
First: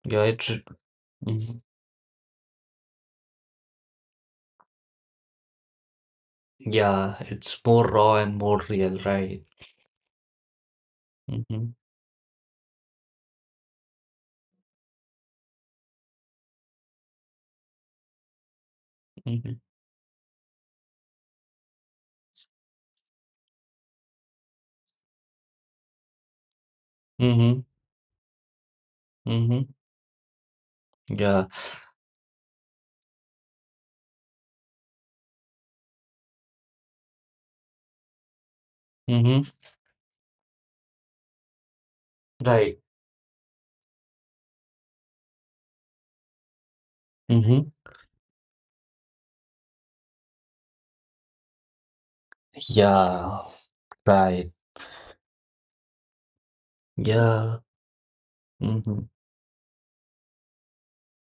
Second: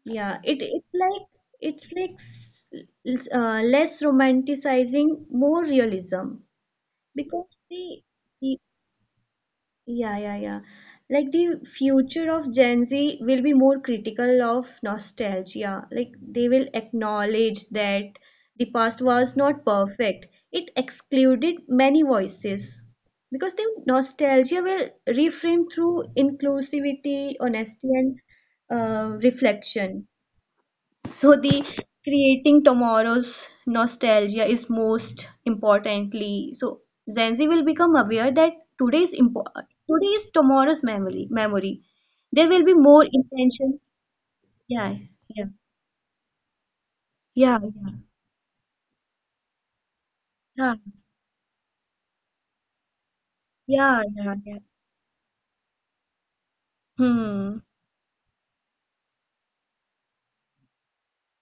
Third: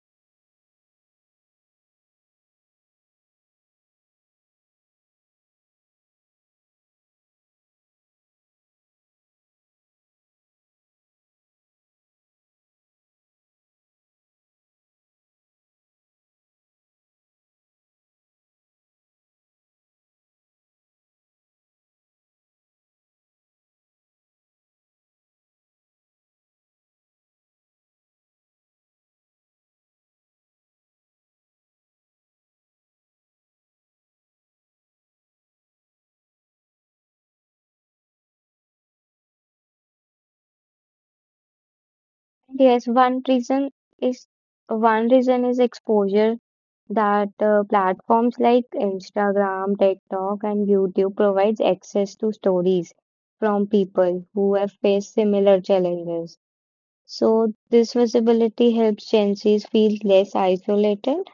[SPEAKER 1] Yeah,
[SPEAKER 3] Yeah,
[SPEAKER 1] it's
[SPEAKER 3] it it's like it's like s- s- uh, less romanticizing, more realism
[SPEAKER 1] yeah,
[SPEAKER 3] because
[SPEAKER 1] it's more
[SPEAKER 3] the
[SPEAKER 1] raw and more real, right?
[SPEAKER 3] Yeah, yeah, yeah. Like the
[SPEAKER 1] Mm-hmm,
[SPEAKER 3] future of Gen Z will be more critical of nostalgia. Like they will acknowledge that the past was
[SPEAKER 1] mm-hmm,
[SPEAKER 3] not perfect. It excluded many voices. Because the nostalgia will reframe through inclusivity,
[SPEAKER 1] mm-hmm,
[SPEAKER 3] honesty, and uh,
[SPEAKER 1] mm-hmm.
[SPEAKER 3] reflection. So
[SPEAKER 1] Yeah,
[SPEAKER 3] the creating tomorrow's nostalgia is most importantly. So Gen Z will become aware that today's
[SPEAKER 1] mm-hmm,
[SPEAKER 3] impo- today is tomorrow's memory. Memory. There will be
[SPEAKER 1] right.
[SPEAKER 2] Yes,
[SPEAKER 3] more
[SPEAKER 2] one reason
[SPEAKER 3] intention.
[SPEAKER 2] is
[SPEAKER 3] Yeah,
[SPEAKER 2] one reason
[SPEAKER 3] yeah,
[SPEAKER 2] is exposure that
[SPEAKER 3] yeah,
[SPEAKER 2] uh,
[SPEAKER 1] Mm-hmm.
[SPEAKER 2] platforms like Instagram, TikTok, and
[SPEAKER 3] yeah,
[SPEAKER 2] YouTube provides access to stories
[SPEAKER 1] Yeah,
[SPEAKER 2] from
[SPEAKER 3] yeah, yeah,
[SPEAKER 2] people
[SPEAKER 3] yeah.
[SPEAKER 1] right.
[SPEAKER 2] who
[SPEAKER 3] yeah.
[SPEAKER 2] have faced similar challenges. So
[SPEAKER 3] Hmm.
[SPEAKER 1] Yeah,
[SPEAKER 2] this visibility
[SPEAKER 1] mm-hmm,
[SPEAKER 2] helps Gen Zs feel less isolated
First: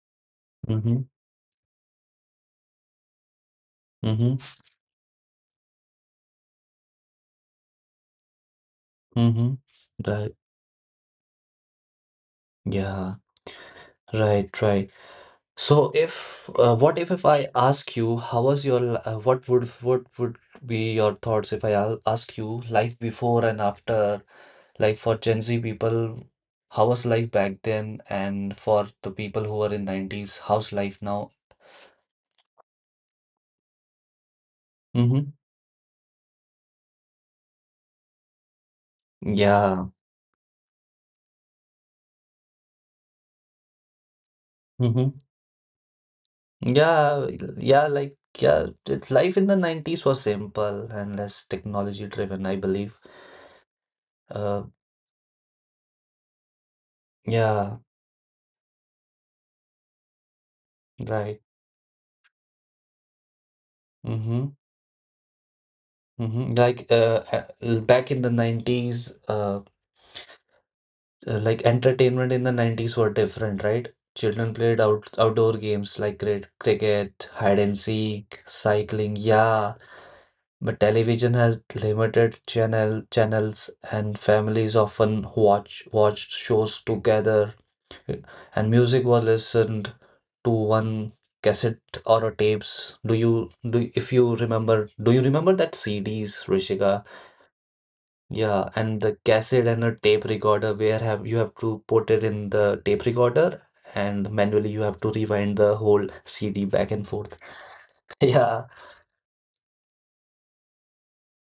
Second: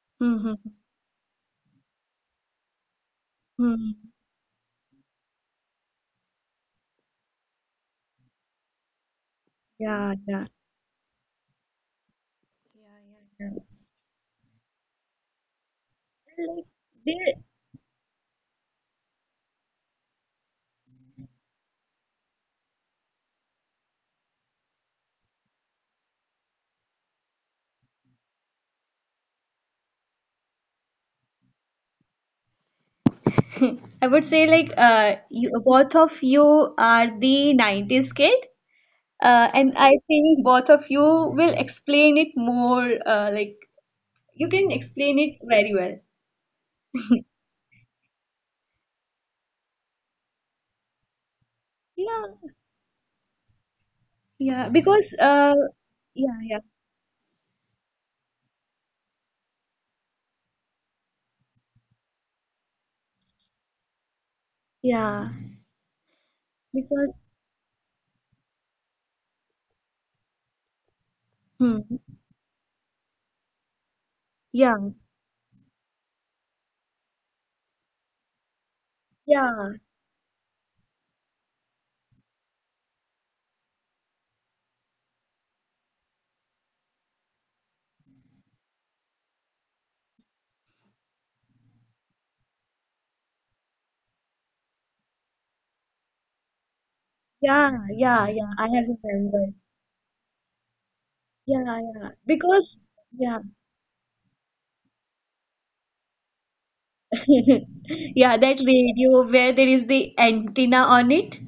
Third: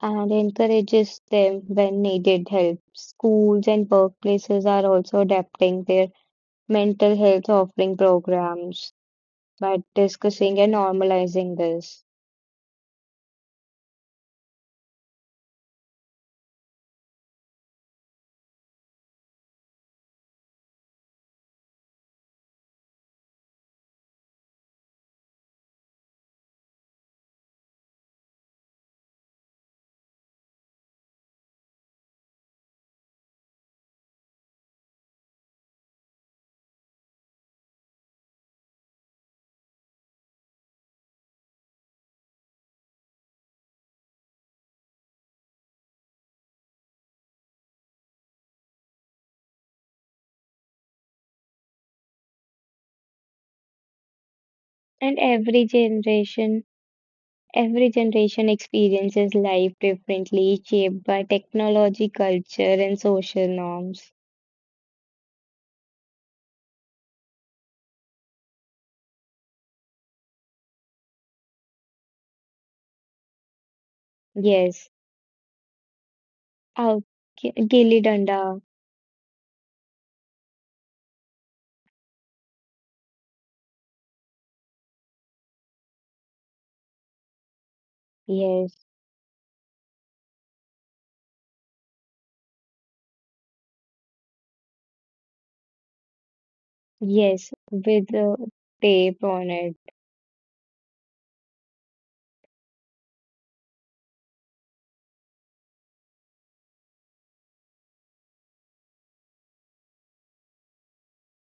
[SPEAKER 2] and
[SPEAKER 3] Hmm. Hmm.
[SPEAKER 1] mm-hmm,
[SPEAKER 2] encourages them when needed help. Schools and
[SPEAKER 3] hmm.
[SPEAKER 1] mm-hmm,
[SPEAKER 2] workplaces are also adapting their mental health offering programs
[SPEAKER 1] mm-hmm.
[SPEAKER 2] by
[SPEAKER 3] Yeah.
[SPEAKER 1] Right.
[SPEAKER 3] Yeah.
[SPEAKER 2] discussing and normalizing this.
[SPEAKER 3] Yeah.
[SPEAKER 1] Yeah,
[SPEAKER 3] Yeah.
[SPEAKER 1] right, right. So
[SPEAKER 3] yeah.
[SPEAKER 1] if
[SPEAKER 3] Like
[SPEAKER 1] uh, what if if
[SPEAKER 3] there.
[SPEAKER 1] I ask you how was your li- uh, what would what would be your thoughts if I al- ask you life before and after, like for Gen Z people, how was life back then? And for the people who are in nineties, how's life now?
[SPEAKER 3] I would say like uh,
[SPEAKER 1] Mm-hmm.
[SPEAKER 3] you both of you are the nineties kid. Uh, and I
[SPEAKER 1] Yeah.
[SPEAKER 3] think both of you will explain it more, uh, like you can
[SPEAKER 1] Mm-hmm.
[SPEAKER 3] explain it very well.
[SPEAKER 1] Yeah. Yeah. Like, yeah, it, life in the nineties was simple and less technology
[SPEAKER 3] Yeah,
[SPEAKER 1] driven, I believe. Uh,
[SPEAKER 3] yeah, because
[SPEAKER 2] And
[SPEAKER 3] uh,
[SPEAKER 2] every
[SPEAKER 3] yeah, yeah,
[SPEAKER 2] generation,
[SPEAKER 1] yeah.
[SPEAKER 2] every generation experiences life differently, shaped by
[SPEAKER 1] Right.
[SPEAKER 2] technology, culture, and social norms.
[SPEAKER 1] Mm-hmm.
[SPEAKER 3] yeah,
[SPEAKER 1] Mm-hmm. Like,
[SPEAKER 3] because
[SPEAKER 1] uh, uh, back in the nineties, uh, uh, like
[SPEAKER 3] hmm.
[SPEAKER 1] entertainment in the nineties were different, right? Children
[SPEAKER 3] yeah,
[SPEAKER 1] played
[SPEAKER 2] Yes.
[SPEAKER 1] out outdoor games like cri-
[SPEAKER 2] Out
[SPEAKER 1] cricket, hide and
[SPEAKER 2] Gilly
[SPEAKER 1] seek,
[SPEAKER 2] Danda.
[SPEAKER 1] cycling,
[SPEAKER 3] yeah,
[SPEAKER 1] yeah. But television has limited channel channels and families often watch watched shows together and
[SPEAKER 2] Yes.
[SPEAKER 1] music was listened to one cassette or a tapes. Do you do if you remember do you remember that C Ds, Rishika?
[SPEAKER 2] Yes.
[SPEAKER 3] yeah,
[SPEAKER 2] With
[SPEAKER 3] yeah,
[SPEAKER 2] the
[SPEAKER 3] yeah. I
[SPEAKER 1] Yeah,
[SPEAKER 3] have
[SPEAKER 1] and the
[SPEAKER 2] tape on
[SPEAKER 3] remembered.
[SPEAKER 1] cassette
[SPEAKER 2] it.
[SPEAKER 1] and a tape recorder where have you have
[SPEAKER 3] Yeah,
[SPEAKER 1] to
[SPEAKER 3] yeah,
[SPEAKER 1] put it in
[SPEAKER 3] because
[SPEAKER 1] the tape
[SPEAKER 3] yeah,
[SPEAKER 1] recorder and manually you have to rewind the whole C D back and forth.
[SPEAKER 3] yeah, that
[SPEAKER 1] Yeah,
[SPEAKER 3] radio where there is the antenna on it.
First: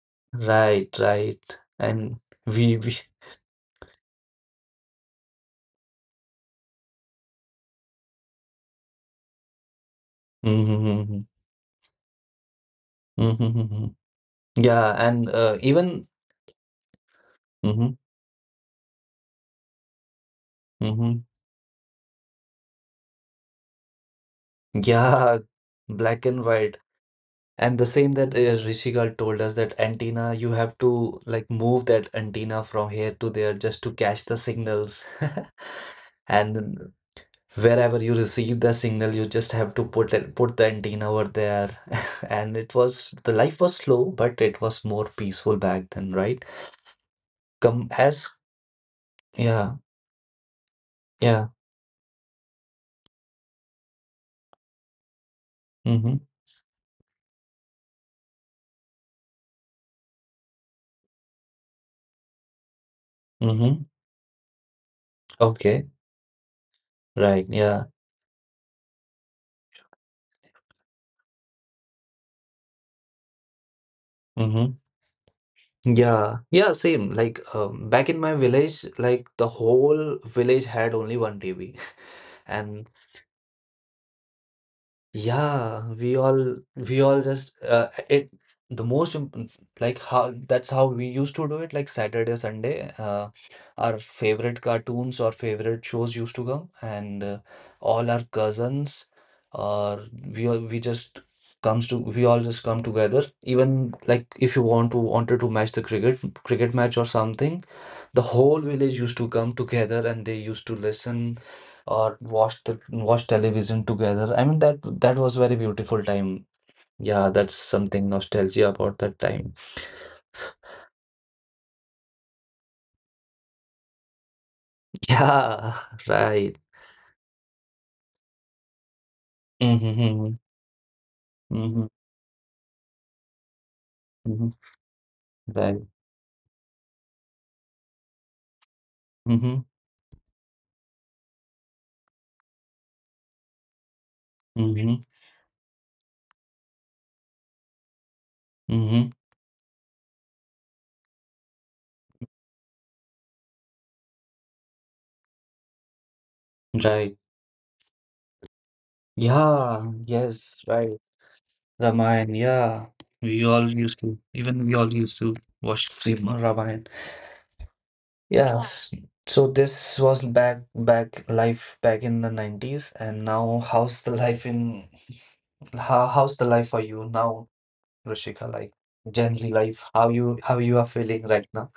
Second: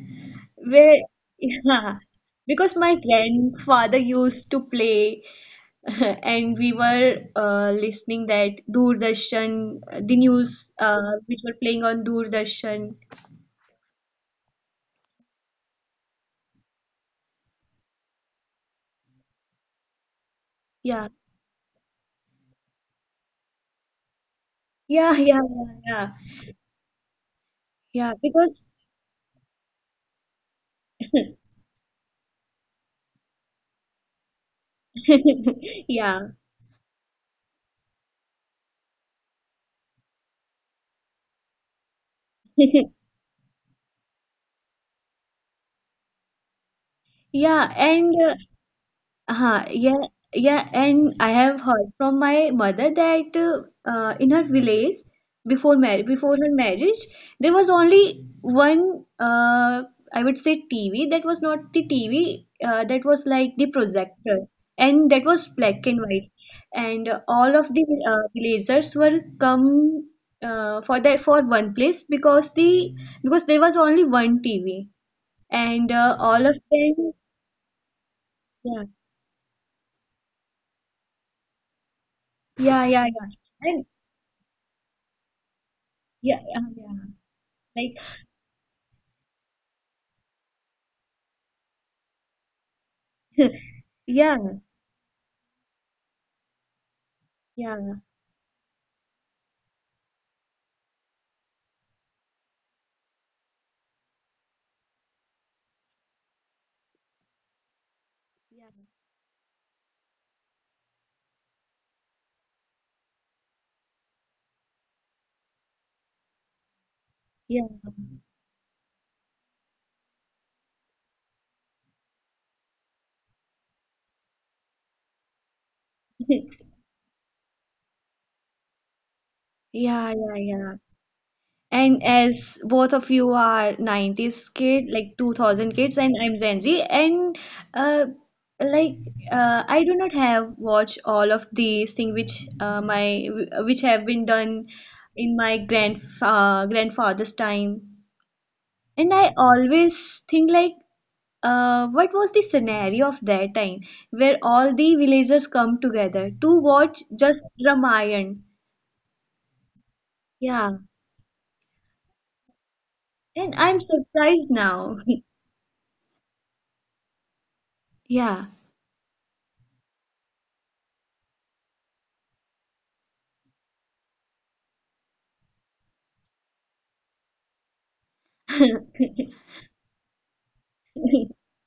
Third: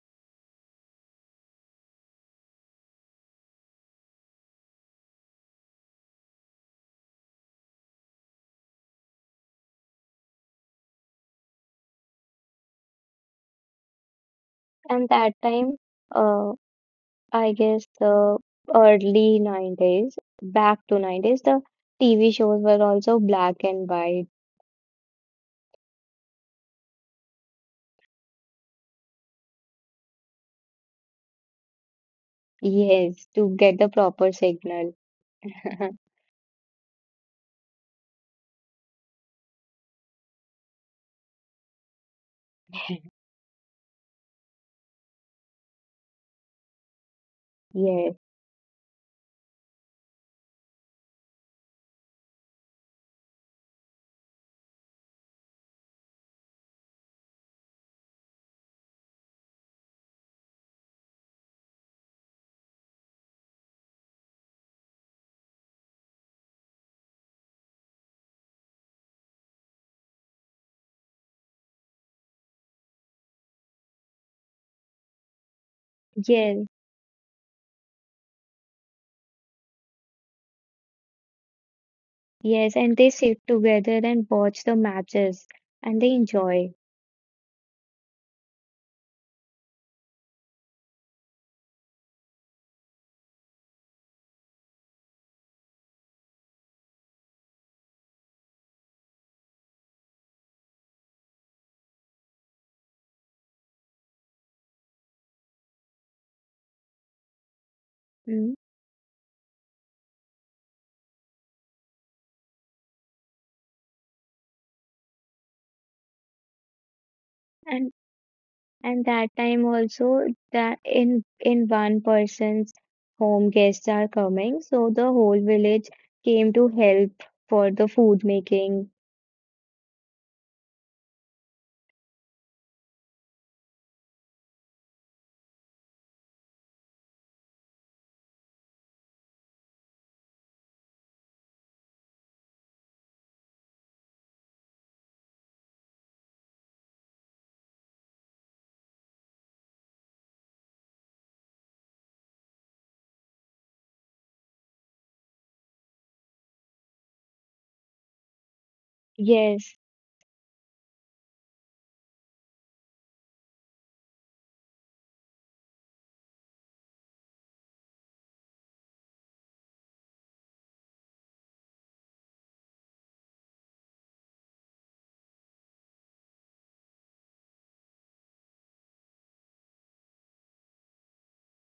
[SPEAKER 3] Where,
[SPEAKER 1] right, right.
[SPEAKER 3] yeah,
[SPEAKER 1] And
[SPEAKER 3] because
[SPEAKER 1] we,
[SPEAKER 3] my
[SPEAKER 1] we
[SPEAKER 3] grandfather used to play, and we were uh, listening that Doordarshan, uh, the
[SPEAKER 1] hmm,
[SPEAKER 3] news uh, which
[SPEAKER 1] hmm,
[SPEAKER 3] were playing on Doordarshan.
[SPEAKER 1] hmm, hmm. Yeah,
[SPEAKER 2] And
[SPEAKER 1] and
[SPEAKER 2] that
[SPEAKER 1] uh,
[SPEAKER 2] time,
[SPEAKER 1] even
[SPEAKER 2] uh, I guess
[SPEAKER 1] hmm
[SPEAKER 2] the early nineties, back to
[SPEAKER 3] Yeah,
[SPEAKER 1] hmm,
[SPEAKER 2] nineties, the T V shows were also black and white.
[SPEAKER 3] yeah, yeah,
[SPEAKER 1] yeah,
[SPEAKER 3] yeah, yeah,
[SPEAKER 1] black and white. And the
[SPEAKER 3] yeah,
[SPEAKER 1] same that uh,
[SPEAKER 3] because,
[SPEAKER 1] Rishikal told us that antenna, you have to like move that antenna from here
[SPEAKER 2] Yes,
[SPEAKER 1] to there
[SPEAKER 2] to get
[SPEAKER 1] just
[SPEAKER 2] the
[SPEAKER 1] to catch
[SPEAKER 2] proper
[SPEAKER 1] the
[SPEAKER 2] signal.
[SPEAKER 1] signals.
[SPEAKER 3] yeah,
[SPEAKER 1] And wherever you receive the signal, you just have to put it put the antenna over there and it was the life was slow but it was more peaceful back then, right? Come
[SPEAKER 2] Yes.
[SPEAKER 3] yeah,
[SPEAKER 1] as
[SPEAKER 3] and uh,
[SPEAKER 1] yeah,
[SPEAKER 3] Uh-huh, yeah, yeah,
[SPEAKER 1] yeah,
[SPEAKER 3] and I have heard from my mother that uh, uh, in her village, before
[SPEAKER 1] mm-hmm,
[SPEAKER 3] marriage, before her marriage, there was only one uh, I would say T V, that was not the T V, uh, that was
[SPEAKER 1] mm-hmm,
[SPEAKER 3] like the projector, and that was
[SPEAKER 1] okay,
[SPEAKER 3] black and white, and uh,
[SPEAKER 1] right, yeah,
[SPEAKER 3] all of the uh, villagers were come uh, for that for one place, because the because there was only one
[SPEAKER 1] mm-hmm,
[SPEAKER 3] T V, and uh,
[SPEAKER 1] yeah,
[SPEAKER 2] Yes.
[SPEAKER 1] yeah,
[SPEAKER 3] all of
[SPEAKER 1] same
[SPEAKER 3] them,
[SPEAKER 1] like um, back in my village
[SPEAKER 3] yeah,
[SPEAKER 1] like the whole village had only one TV.
[SPEAKER 2] Yes,
[SPEAKER 1] And
[SPEAKER 2] and
[SPEAKER 3] yeah,
[SPEAKER 2] they
[SPEAKER 3] yeah,
[SPEAKER 2] sit
[SPEAKER 3] yeah.
[SPEAKER 2] together
[SPEAKER 3] And
[SPEAKER 2] and watch the matches
[SPEAKER 1] yeah,
[SPEAKER 2] and they
[SPEAKER 1] we all
[SPEAKER 3] Yeah,
[SPEAKER 2] enjoy.
[SPEAKER 3] yeah,
[SPEAKER 1] we
[SPEAKER 3] yeah.
[SPEAKER 1] all just uh,
[SPEAKER 3] Like,
[SPEAKER 1] it, the most imp- like how that's how we used to do it like Saturday, Sunday. Uh, our favorite
[SPEAKER 3] yeah,
[SPEAKER 1] cartoons or favorite shows used to come, and uh, all
[SPEAKER 3] yeah,
[SPEAKER 1] our cousins or we all we just comes to we all just come together. Even like if you want to wanted to match the cricket cricket match or something, the
[SPEAKER 2] Mm.
[SPEAKER 1] whole
[SPEAKER 3] yeah,
[SPEAKER 1] village used to come together and they used to listen or watch the watch television together. I mean that that was very beautiful time. Yeah, that's
[SPEAKER 3] yeah,
[SPEAKER 2] And
[SPEAKER 1] something nostalgia about
[SPEAKER 2] and
[SPEAKER 1] that
[SPEAKER 2] that
[SPEAKER 1] time.
[SPEAKER 2] time also that in in one person's home guests are coming, so the whole
[SPEAKER 1] Yeah,
[SPEAKER 2] village came
[SPEAKER 1] right.
[SPEAKER 2] to help for the food making.
[SPEAKER 3] yeah,
[SPEAKER 1] Mm-hmm,
[SPEAKER 3] yeah, yeah.
[SPEAKER 1] mm-hmm, mm-hmm,
[SPEAKER 3] And as both of you are
[SPEAKER 1] mm-hmm,
[SPEAKER 3] nineties kid, like
[SPEAKER 1] right.
[SPEAKER 3] two thousand kids, and I'm Gen Z, and uh, like
[SPEAKER 1] Mm-hmm,
[SPEAKER 3] uh, I do not have watched all of these things which uh, my which have been done
[SPEAKER 1] mm-hmm,
[SPEAKER 3] in my grand uh, grandfather's time.
[SPEAKER 1] mm-hmm,
[SPEAKER 3] And I always think like uh, what was the scenario of that time where all the villagers come together to watch
[SPEAKER 1] right.
[SPEAKER 3] just ramayan,
[SPEAKER 2] Yes,
[SPEAKER 1] Yeah, yes,
[SPEAKER 3] yeah,
[SPEAKER 1] right. Ramayana, yeah. We
[SPEAKER 3] and
[SPEAKER 1] all
[SPEAKER 3] I'm
[SPEAKER 1] used to,
[SPEAKER 3] surprised
[SPEAKER 1] even we all
[SPEAKER 3] now.
[SPEAKER 1] used to watch Sri- Ramayana.
[SPEAKER 3] yeah
[SPEAKER 1] Yeah. s- So this was back back life back in the nineties. And now how's the life in how, how's the life for you now, Rishika? Like Gen Z life, how you how you are feeling right now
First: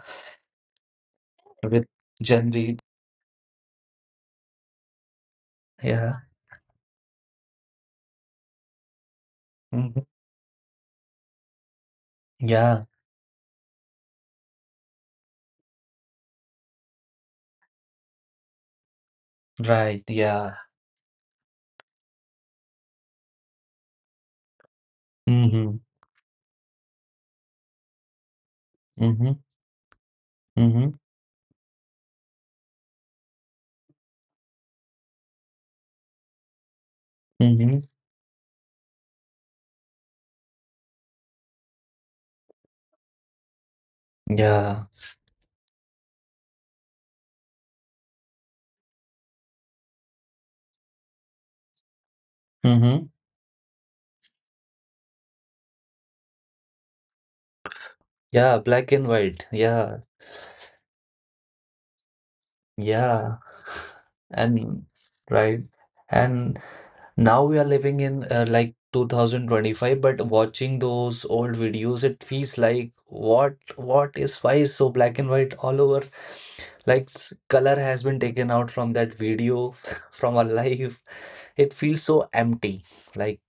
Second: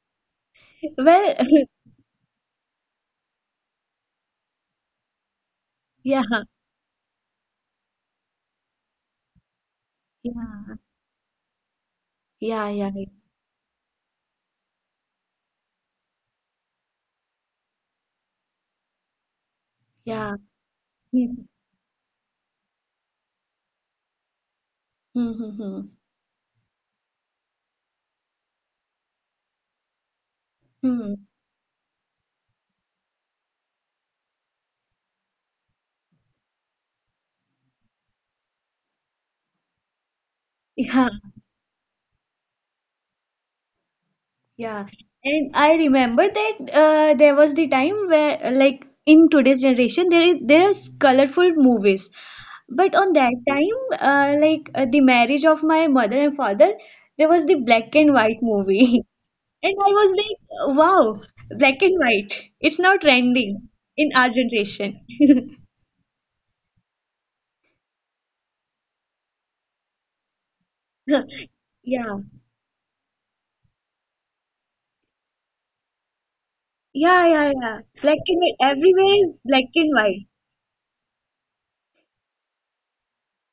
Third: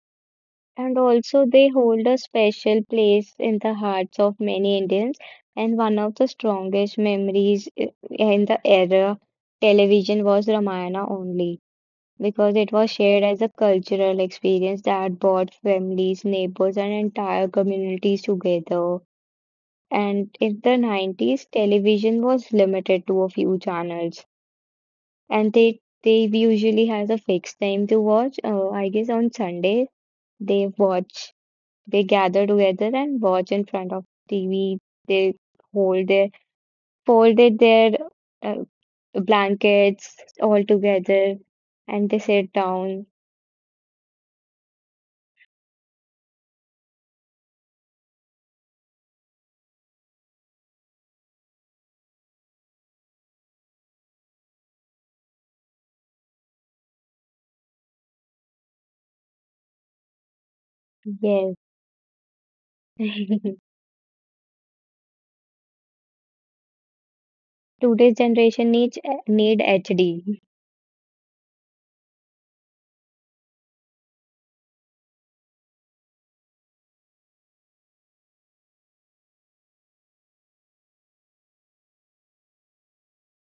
[SPEAKER 2] and
[SPEAKER 3] well
[SPEAKER 2] also they
[SPEAKER 1] with
[SPEAKER 2] hold a
[SPEAKER 1] Gen Z?
[SPEAKER 2] special place in the hearts of many Indians, and one
[SPEAKER 1] Yeah.
[SPEAKER 2] of
[SPEAKER 3] yeah
[SPEAKER 2] the strongest memories i- in the era
[SPEAKER 1] hmm
[SPEAKER 2] television was
[SPEAKER 3] yeah
[SPEAKER 2] Ramayana only, because
[SPEAKER 3] yeah
[SPEAKER 2] it
[SPEAKER 1] Yeah,
[SPEAKER 2] was
[SPEAKER 3] yeah
[SPEAKER 2] shared as a cultural experience that brought families, neighbors, and entire communities together.
[SPEAKER 1] right.
[SPEAKER 3] yeah
[SPEAKER 2] And
[SPEAKER 1] Yeah.
[SPEAKER 2] in the nineties,
[SPEAKER 3] Hmm,
[SPEAKER 2] television was limited to a few channels,
[SPEAKER 3] hmm,
[SPEAKER 2] and
[SPEAKER 1] Mm-hmm.
[SPEAKER 2] they
[SPEAKER 3] hmm,
[SPEAKER 2] they usually has a fixed time to watch. Uh, I guess
[SPEAKER 1] Mm-hmm.
[SPEAKER 2] on Sunday they
[SPEAKER 1] Mm-hmm.
[SPEAKER 3] hmm, hmm.
[SPEAKER 2] watch, they gather together and watch in front of T V. They hold their folded
[SPEAKER 1] Mm-hmm.
[SPEAKER 2] their uh, blankets all
[SPEAKER 3] yeah
[SPEAKER 2] together, and they sit down.
[SPEAKER 1] Yeah.
[SPEAKER 3] Yeah, and I remember that uh, there was the time where, uh, like, in today's generation, there is there's colorful movies, but
[SPEAKER 1] Mm-hmm.
[SPEAKER 3] on that time, uh, like uh, the marriage of my mother and father, there was the black and white
[SPEAKER 1] Yeah, black
[SPEAKER 3] movie,
[SPEAKER 1] and white.
[SPEAKER 3] and I
[SPEAKER 1] Yeah.
[SPEAKER 3] was like, wow,
[SPEAKER 2] Yes.
[SPEAKER 3] black and white, it's now
[SPEAKER 1] Yeah.
[SPEAKER 3] trending in our
[SPEAKER 1] And
[SPEAKER 3] generation.
[SPEAKER 1] right. And now we are living
[SPEAKER 2] Today's
[SPEAKER 1] in uh,
[SPEAKER 2] generation
[SPEAKER 1] like
[SPEAKER 2] needs eh, need
[SPEAKER 1] two thousand twenty-five, but
[SPEAKER 2] H D.
[SPEAKER 1] watching those
[SPEAKER 3] Yeah,
[SPEAKER 1] old videos,
[SPEAKER 3] yeah,
[SPEAKER 1] it feels like what what is why is so black and white all over? Like s-
[SPEAKER 3] yeah, yeah.
[SPEAKER 1] color has
[SPEAKER 3] Black
[SPEAKER 1] been
[SPEAKER 3] and
[SPEAKER 1] taken
[SPEAKER 3] white
[SPEAKER 1] out from that
[SPEAKER 3] everywhere is black
[SPEAKER 1] video,
[SPEAKER 3] and white.
[SPEAKER 1] from our life. It feels so empty. Like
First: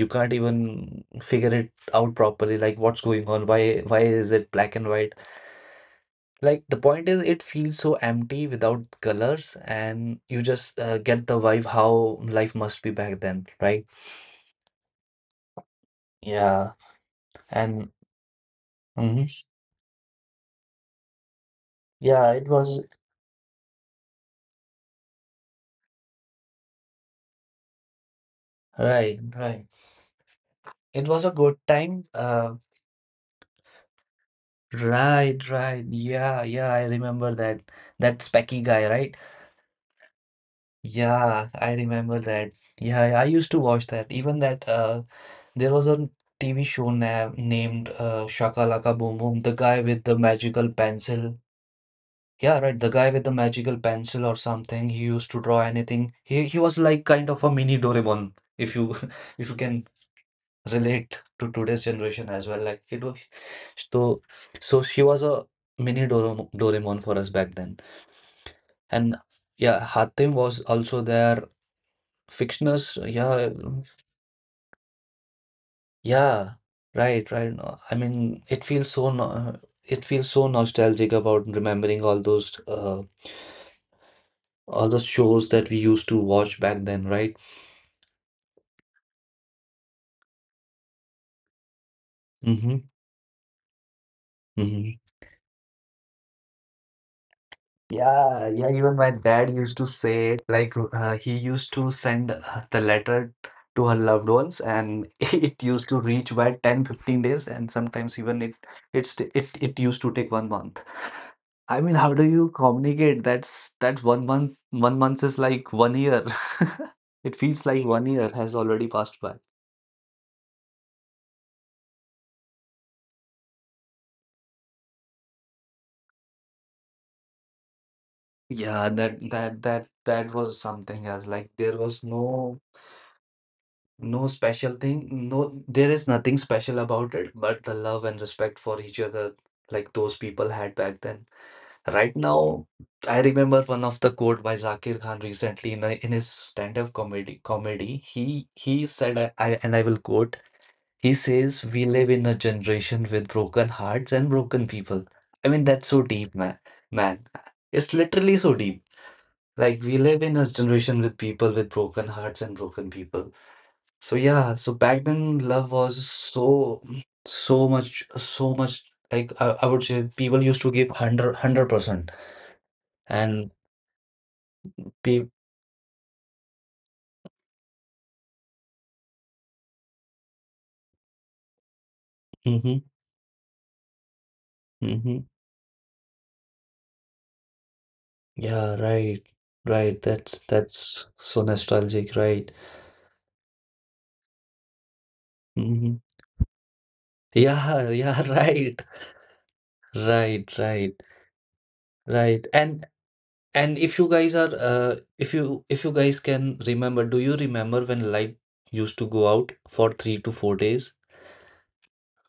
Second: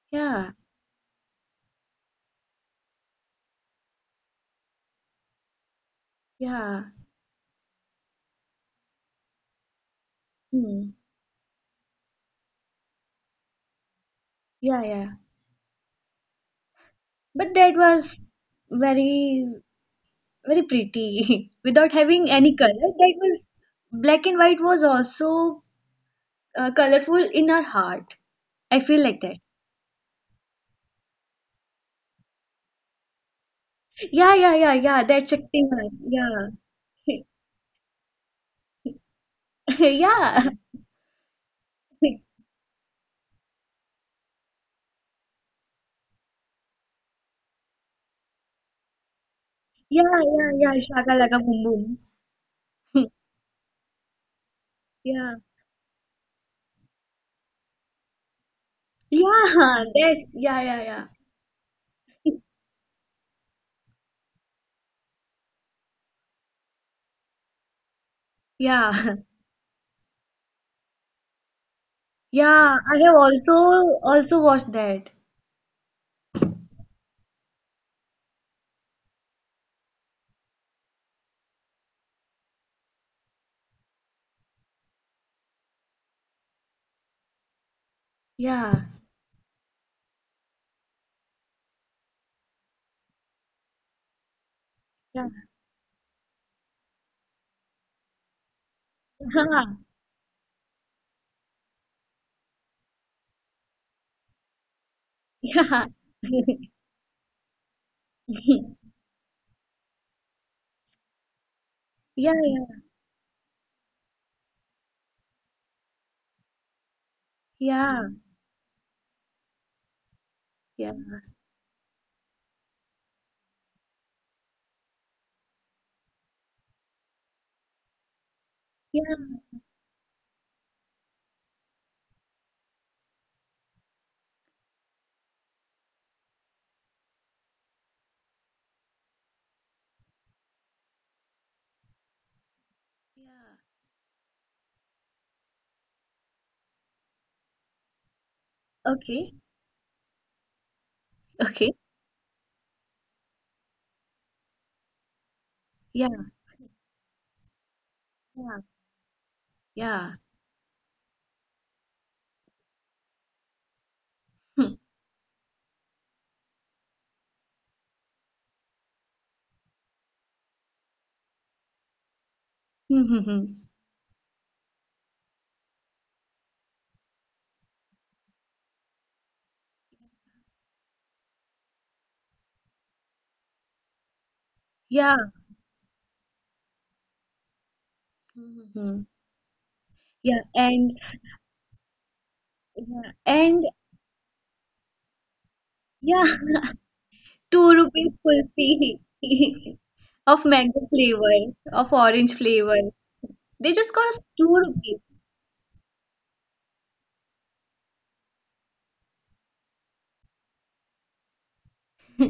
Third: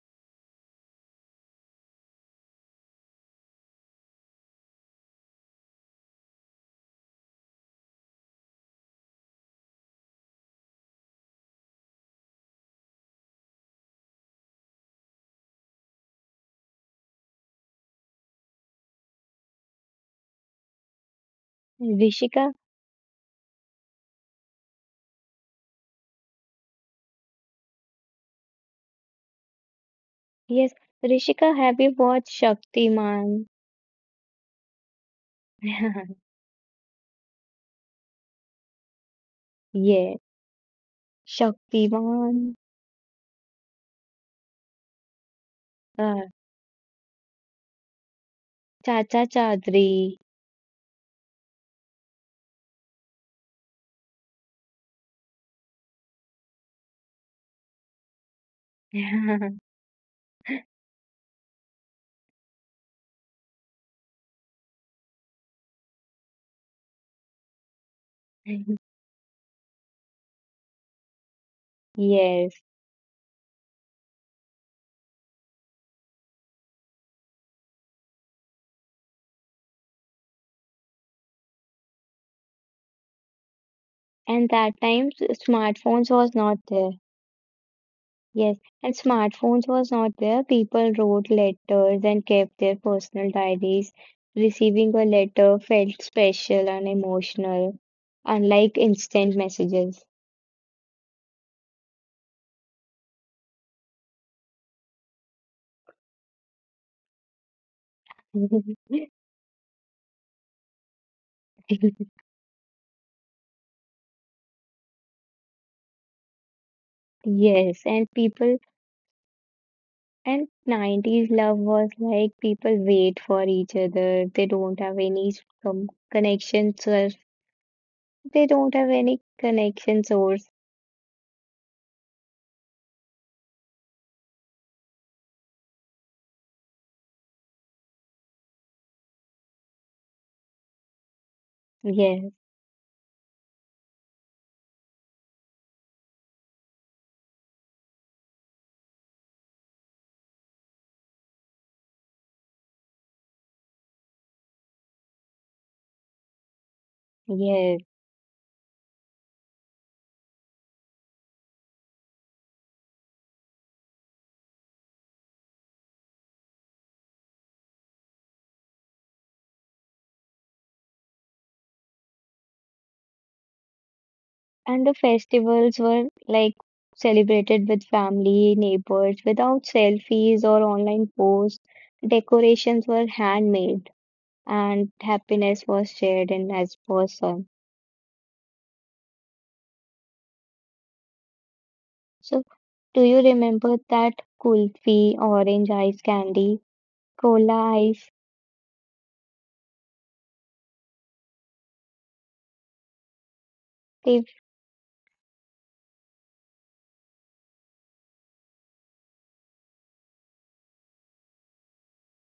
[SPEAKER 1] you can't
[SPEAKER 3] Yeah,
[SPEAKER 1] even figure it out properly. Like what's going on? Why why is it black and white? Like the
[SPEAKER 3] yeah,
[SPEAKER 1] point is, it feels so empty without colors, and you just
[SPEAKER 3] Hmm.
[SPEAKER 1] uh, get the vibe how life must be back then, right?
[SPEAKER 3] Yeah, yeah.
[SPEAKER 1] Yeah,
[SPEAKER 3] But that
[SPEAKER 1] and
[SPEAKER 3] was
[SPEAKER 1] hmm
[SPEAKER 3] very, very pretty without having
[SPEAKER 1] yeah, it
[SPEAKER 2] Rishika,
[SPEAKER 3] any color.
[SPEAKER 1] was
[SPEAKER 3] That was, black and white was also uh, colorful in our heart. I feel
[SPEAKER 1] right,
[SPEAKER 3] like that.
[SPEAKER 1] right.
[SPEAKER 2] yes,
[SPEAKER 1] It was a
[SPEAKER 2] Rishika,
[SPEAKER 1] good
[SPEAKER 2] have you
[SPEAKER 1] time.
[SPEAKER 2] watched
[SPEAKER 1] Uh,
[SPEAKER 2] Shaktiman?
[SPEAKER 3] Yeah, yeah, yeah, yeah. That's
[SPEAKER 1] right, right.
[SPEAKER 3] Shaktiman.
[SPEAKER 1] Yeah,
[SPEAKER 3] Yeah.
[SPEAKER 1] yeah, I remember that. That specky guy, right?
[SPEAKER 2] Yeah,
[SPEAKER 3] Yeah.
[SPEAKER 1] Yeah, I remember that.
[SPEAKER 2] Shaktiman,
[SPEAKER 1] Yeah, I used to watch that. Even that uh there was a
[SPEAKER 2] uh,
[SPEAKER 1] T V show na named uh, Shakalaka Boom
[SPEAKER 2] Chacha
[SPEAKER 1] Boom, the guy
[SPEAKER 2] Chaudhary.
[SPEAKER 1] with the
[SPEAKER 3] Yeah, yeah,
[SPEAKER 1] magical
[SPEAKER 3] yeah. Shaka
[SPEAKER 1] pencil.
[SPEAKER 3] Laka Boom Boom.
[SPEAKER 1] Yeah, right, the guy with the magical pencil or something. He used
[SPEAKER 3] Yeah.
[SPEAKER 1] to draw anything. He he was like kind of a mini Doraemon, if you if you can
[SPEAKER 3] Yeah, that. Yeah, yeah,
[SPEAKER 1] relate to today's generation
[SPEAKER 3] yeah.
[SPEAKER 1] as well. Like it was so so she was a mini Doremo- Doraemon for us back then. And
[SPEAKER 3] Yeah.
[SPEAKER 1] yeah, Hatim was also there.
[SPEAKER 2] Yes,
[SPEAKER 3] Yeah,
[SPEAKER 1] Fictioners,
[SPEAKER 3] I have
[SPEAKER 1] yeah,
[SPEAKER 3] also also watched that.
[SPEAKER 1] yeah, right, right. No, I mean, it feels so no, it feels so nostalgic about remembering all those uh
[SPEAKER 2] and that
[SPEAKER 1] all those
[SPEAKER 2] time s-
[SPEAKER 1] shows that we used
[SPEAKER 2] smartphones
[SPEAKER 1] to
[SPEAKER 2] was not
[SPEAKER 1] watch back
[SPEAKER 2] there.
[SPEAKER 1] then, right?
[SPEAKER 2] Yes,
[SPEAKER 3] Yeah.
[SPEAKER 2] and smartphones was not there. People wrote letters and kept their
[SPEAKER 1] Mm-hmm.
[SPEAKER 2] personal diaries. Receiving
[SPEAKER 1] Mm-hmm.
[SPEAKER 2] a
[SPEAKER 3] Yeah.
[SPEAKER 2] letter felt special and emotional,
[SPEAKER 1] Yeah, yeah,
[SPEAKER 2] unlike
[SPEAKER 1] even my
[SPEAKER 2] instant
[SPEAKER 1] dad used to
[SPEAKER 2] messages.
[SPEAKER 1] say, like, uh, he used to send uh, the letter to her loved ones, and it
[SPEAKER 3] Yeah.
[SPEAKER 1] used to reach by ten, fifteen days, and sometimes even it it's t- it it used to take one month. I mean, how do
[SPEAKER 3] Yeah.
[SPEAKER 1] you communicate? That's that one month, one month is like one year. It feels
[SPEAKER 2] Yes,
[SPEAKER 1] like one
[SPEAKER 2] and
[SPEAKER 3] Yeah,
[SPEAKER 1] year has
[SPEAKER 2] people
[SPEAKER 1] already passed by.
[SPEAKER 2] and
[SPEAKER 3] yeah,
[SPEAKER 2] nineties love was like people wait for each other. They don't have any s- com connection source. They don't
[SPEAKER 1] Yeah,
[SPEAKER 2] have
[SPEAKER 3] yeah,
[SPEAKER 1] that
[SPEAKER 2] any
[SPEAKER 1] that that
[SPEAKER 2] connection
[SPEAKER 1] that
[SPEAKER 2] source.
[SPEAKER 1] was something else. Like there was no no special thing. No, there is nothing special about it, but the love and respect for each other, like those people had back then. Right
[SPEAKER 2] Yes,
[SPEAKER 1] now, I
[SPEAKER 3] yeah.
[SPEAKER 1] remember one of the quote by Zakir Khan recently in, a, in his stand-up comedy. Comedy, he he said, I,
[SPEAKER 3] Okay,
[SPEAKER 1] I and I will quote. He says,
[SPEAKER 3] okay.
[SPEAKER 1] "We live in a generation with broken hearts and broken people." I mean, that's so
[SPEAKER 3] Yeah,
[SPEAKER 1] deep, man. Man,
[SPEAKER 2] yes.
[SPEAKER 1] it's literally so
[SPEAKER 3] yeah,
[SPEAKER 1] deep. Like we
[SPEAKER 3] yeah.
[SPEAKER 1] live in a generation with people with broken hearts and broken people. So yeah, so back then love was so so much so much Like I, I would say people used to give hundred hundred percent
[SPEAKER 3] Hmm, hmm, hmm,
[SPEAKER 1] and
[SPEAKER 3] hmm.
[SPEAKER 2] And the
[SPEAKER 1] people
[SPEAKER 2] festivals were like celebrated with family, neighbors, without selfies or online posts.
[SPEAKER 1] mm-hmm,
[SPEAKER 2] Decorations were handmade and
[SPEAKER 3] Yeah,
[SPEAKER 1] mm-hmm.
[SPEAKER 2] happiness was shared in as person.
[SPEAKER 3] hmm,
[SPEAKER 1] Yeah,
[SPEAKER 3] hmm, hmm.
[SPEAKER 1] right. Right. That's
[SPEAKER 3] yeah, and
[SPEAKER 1] that's so nostalgic,
[SPEAKER 2] So,
[SPEAKER 1] right?
[SPEAKER 2] do
[SPEAKER 3] yeah,
[SPEAKER 2] you
[SPEAKER 3] and
[SPEAKER 2] remember that kulfi, orange
[SPEAKER 1] Mm-hmm.
[SPEAKER 2] ice
[SPEAKER 3] yeah,
[SPEAKER 2] candy, cola
[SPEAKER 3] two
[SPEAKER 1] Yeah,
[SPEAKER 3] rupees
[SPEAKER 2] ice?
[SPEAKER 1] yeah, right.
[SPEAKER 3] kulfi of
[SPEAKER 1] Right,
[SPEAKER 3] mango
[SPEAKER 1] right.
[SPEAKER 3] flavor, of orange
[SPEAKER 1] Right.
[SPEAKER 3] flavor.
[SPEAKER 1] And
[SPEAKER 3] They
[SPEAKER 1] and
[SPEAKER 3] just
[SPEAKER 1] if you
[SPEAKER 3] cost
[SPEAKER 2] They,
[SPEAKER 1] guys
[SPEAKER 3] two
[SPEAKER 1] are uh
[SPEAKER 3] rupees.
[SPEAKER 1] if you if you guys can remember, do you remember when light used to go out for three to four days,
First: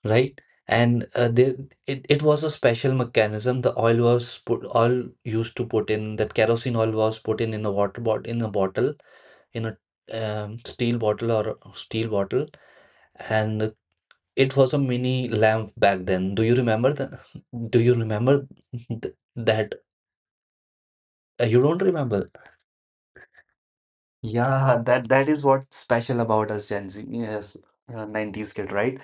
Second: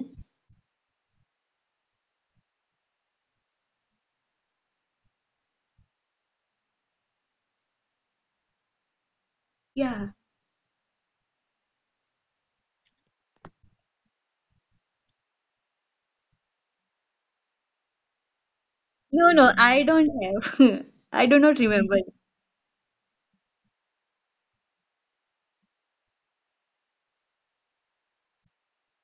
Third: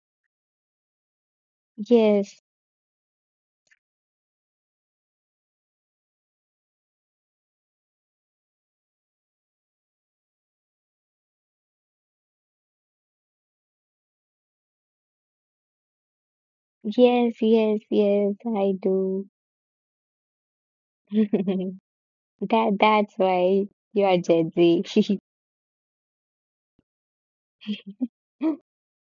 [SPEAKER 1] right? And uh, there, it, it
[SPEAKER 2] yes,
[SPEAKER 1] was a special mechanism. The oil was put, oil used to put in that kerosene oil was put in in a water bottle, in a bottle, in a
[SPEAKER 3] Yeah.
[SPEAKER 1] um, steel bottle or a steel bottle, and it was a mini lamp back then. Do you remember the?
[SPEAKER 2] yes, yes,
[SPEAKER 1] Do you
[SPEAKER 2] yes,
[SPEAKER 1] remember
[SPEAKER 2] I
[SPEAKER 1] th
[SPEAKER 2] do.
[SPEAKER 3] No, no,
[SPEAKER 1] that?
[SPEAKER 3] I don't have. I do
[SPEAKER 1] Uh,
[SPEAKER 3] not
[SPEAKER 1] you don't
[SPEAKER 3] remember.
[SPEAKER 1] remember?
[SPEAKER 2] That that's why you are Gen
[SPEAKER 1] Yeah,
[SPEAKER 2] Z.
[SPEAKER 1] that that is what's special about us Gen Z, yes, uh, nineties kid, right?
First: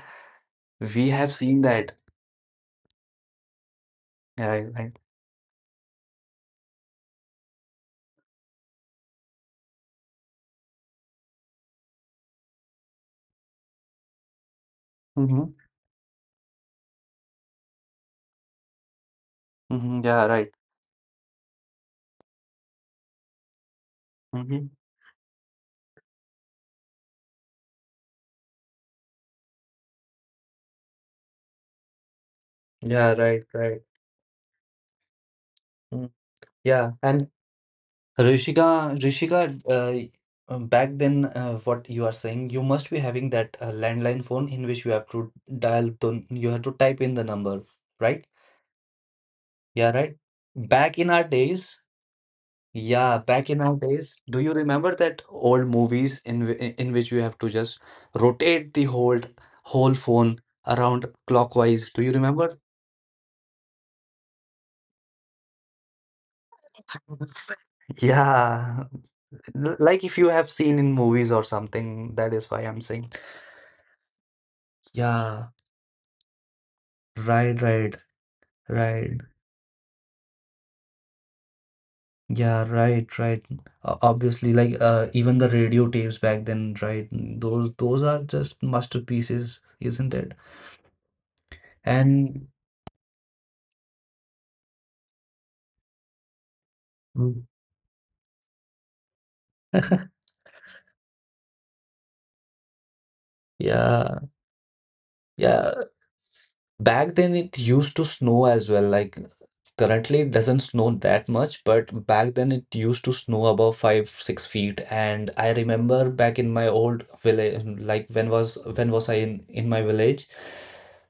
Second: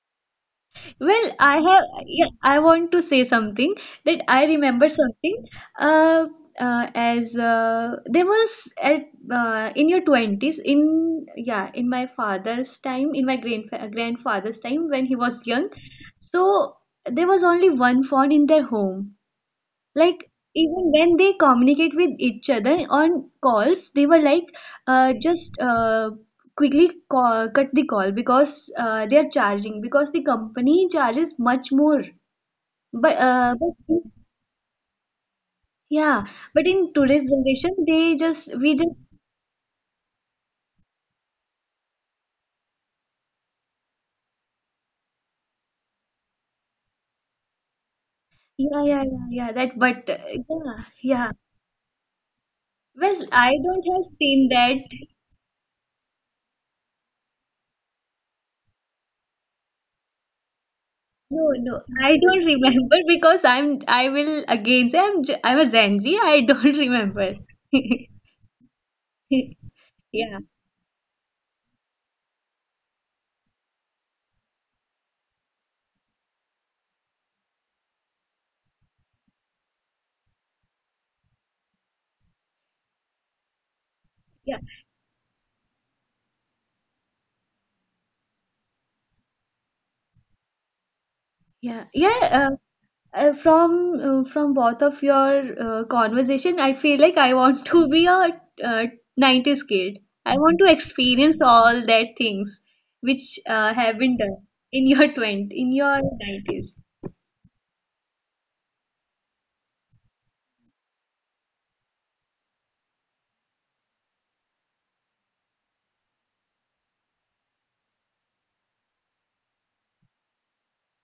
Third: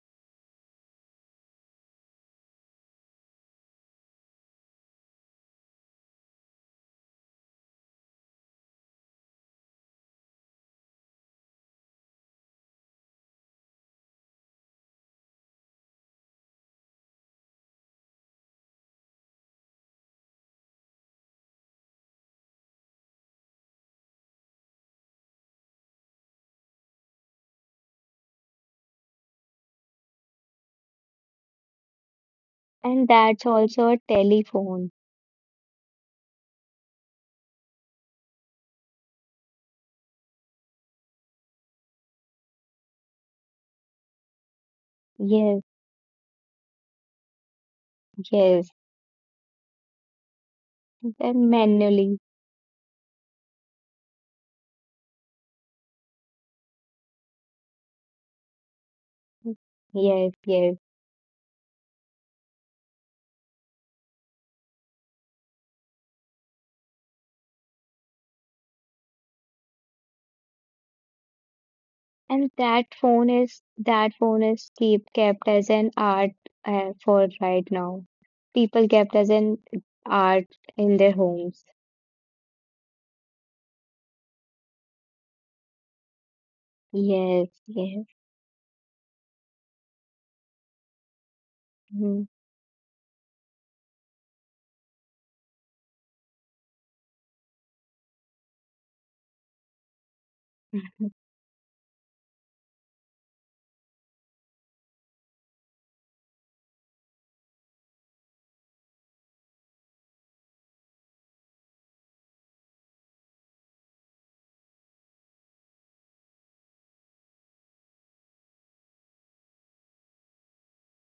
[SPEAKER 1] We
[SPEAKER 3] Well,
[SPEAKER 1] have
[SPEAKER 3] I
[SPEAKER 1] seen that.
[SPEAKER 3] have, yeah, I want to say something that I
[SPEAKER 1] Yeah,
[SPEAKER 3] remember
[SPEAKER 1] right.
[SPEAKER 3] something. Uh, uh, as uh, there was at uh, in your twenties, in yeah in my father's time, in my grand grandfather's time when he was
[SPEAKER 1] Mm-hmm.
[SPEAKER 3] young, so there was only one phone in their home,
[SPEAKER 1] Mm-hmm.
[SPEAKER 3] like
[SPEAKER 1] Yeah,
[SPEAKER 3] even when they communicate with each other on calls, they were like
[SPEAKER 1] right.
[SPEAKER 3] uh, just uh, quickly call, cut the call because uh, they are charging because the company charges much more.
[SPEAKER 2] And
[SPEAKER 1] Yeah,
[SPEAKER 3] but
[SPEAKER 1] right,
[SPEAKER 2] that's
[SPEAKER 3] uh, but
[SPEAKER 1] right.
[SPEAKER 2] also a
[SPEAKER 3] in-
[SPEAKER 2] telephone.
[SPEAKER 1] Mm,
[SPEAKER 3] yeah, but
[SPEAKER 1] yeah,
[SPEAKER 3] in today's
[SPEAKER 1] and
[SPEAKER 3] generation they just we just
[SPEAKER 1] Rishika, Rishika, uh, um, back then, uh, what you are saying, you must be having that uh, landline phone in which you have to
[SPEAKER 2] Yes,
[SPEAKER 1] dial the, you have to type in the number, right?
[SPEAKER 2] yes.
[SPEAKER 3] yeah yeah yeah, yeah that
[SPEAKER 1] Yeah,
[SPEAKER 3] but
[SPEAKER 1] right.
[SPEAKER 3] uh, yeah
[SPEAKER 1] Back in our
[SPEAKER 3] yeah
[SPEAKER 2] Then
[SPEAKER 1] days,
[SPEAKER 2] manually.
[SPEAKER 1] yeah,
[SPEAKER 3] well
[SPEAKER 1] back
[SPEAKER 3] I
[SPEAKER 1] in our
[SPEAKER 3] don't have
[SPEAKER 1] days, do
[SPEAKER 3] seen
[SPEAKER 1] you
[SPEAKER 3] that.
[SPEAKER 1] remember that old movies in whi- in which you have to just rotate the whole whole
[SPEAKER 2] Yes,
[SPEAKER 1] phone
[SPEAKER 2] yes.
[SPEAKER 1] around
[SPEAKER 3] no no
[SPEAKER 1] clockwise? Do
[SPEAKER 3] I
[SPEAKER 1] you
[SPEAKER 3] don't
[SPEAKER 1] remember?
[SPEAKER 3] remember because I'm I will again say I'm j- I'm a Gen Z, I don't remember.
[SPEAKER 1] Yeah. L- Like if you
[SPEAKER 3] Yeah,
[SPEAKER 1] have seen in movies or something, that is
[SPEAKER 2] And
[SPEAKER 1] why I'm
[SPEAKER 2] that
[SPEAKER 1] saying.
[SPEAKER 2] phone is that phone is keep
[SPEAKER 1] Yeah,
[SPEAKER 2] kept as an art uh, for
[SPEAKER 1] right,
[SPEAKER 2] right
[SPEAKER 1] right,
[SPEAKER 2] now. People kept
[SPEAKER 1] right.
[SPEAKER 2] as an art in their homes.
[SPEAKER 1] Yeah, right, right. O- Obviously,
[SPEAKER 3] yeah,
[SPEAKER 1] like uh, even the radio tapes back then, right? mm,
[SPEAKER 2] Yes,
[SPEAKER 1] Those those
[SPEAKER 2] yes,
[SPEAKER 1] are just masterpieces, isn't it?
[SPEAKER 3] Yeah,
[SPEAKER 2] mhm.
[SPEAKER 1] And
[SPEAKER 3] yeah. Uh, uh, from uh, from both of your uh, conversation, I feel like I want to be a uh, nineties kid. I want to experience all that things which uh, have
[SPEAKER 1] yeah,
[SPEAKER 3] been done in your twenties,
[SPEAKER 1] yeah.
[SPEAKER 3] in your nineties.
[SPEAKER 1] Back then it used to snow as well. Like currently, it doesn't snow that much, but back then it used to snow about five, six feet. And I remember back in my old village, like when was when was I in in my village?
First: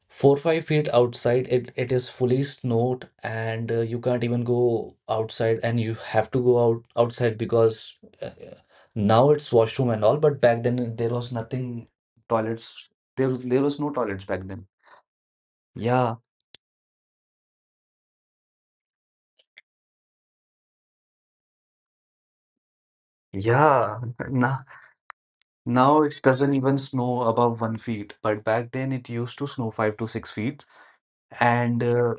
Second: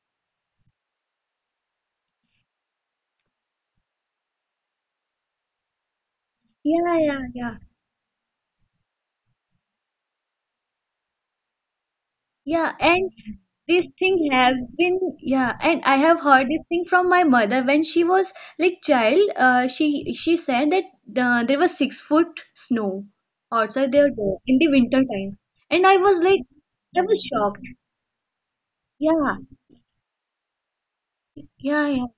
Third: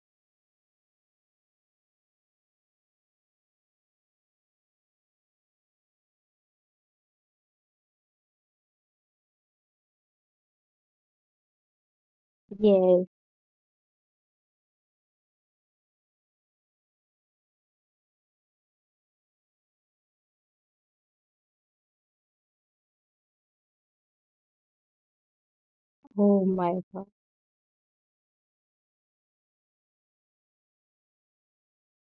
[SPEAKER 1] Four, five feet outside, it it is fully snowed, and uh, you can't even go outside, and you have to go out
[SPEAKER 3] Yeah, yeah,
[SPEAKER 1] outside
[SPEAKER 3] yeah.
[SPEAKER 1] because uh, now it's washroom and all, but back then there was nothing
[SPEAKER 3] Yeah,
[SPEAKER 1] toilets.
[SPEAKER 2] Yes.
[SPEAKER 3] and
[SPEAKER 1] There there was
[SPEAKER 3] this
[SPEAKER 1] no toilets
[SPEAKER 3] thing
[SPEAKER 1] back
[SPEAKER 3] has
[SPEAKER 1] then.
[SPEAKER 3] been yeah and I
[SPEAKER 1] Yeah,
[SPEAKER 3] have heard this thing from my mother when she was like child, uh, she she said that uh, there was six foot snow outside
[SPEAKER 1] yeah.
[SPEAKER 3] their door in
[SPEAKER 1] Now
[SPEAKER 3] the winter time, and I
[SPEAKER 1] now it
[SPEAKER 3] was like,
[SPEAKER 2] Oh
[SPEAKER 1] doesn't
[SPEAKER 2] my
[SPEAKER 1] even
[SPEAKER 3] I
[SPEAKER 2] God.
[SPEAKER 1] snow
[SPEAKER 3] was
[SPEAKER 1] above
[SPEAKER 3] shocked.
[SPEAKER 1] one feet, but back then it
[SPEAKER 3] yeah
[SPEAKER 1] used to snow five to six feet. And
[SPEAKER 3] yeah yeah
[SPEAKER 1] uh,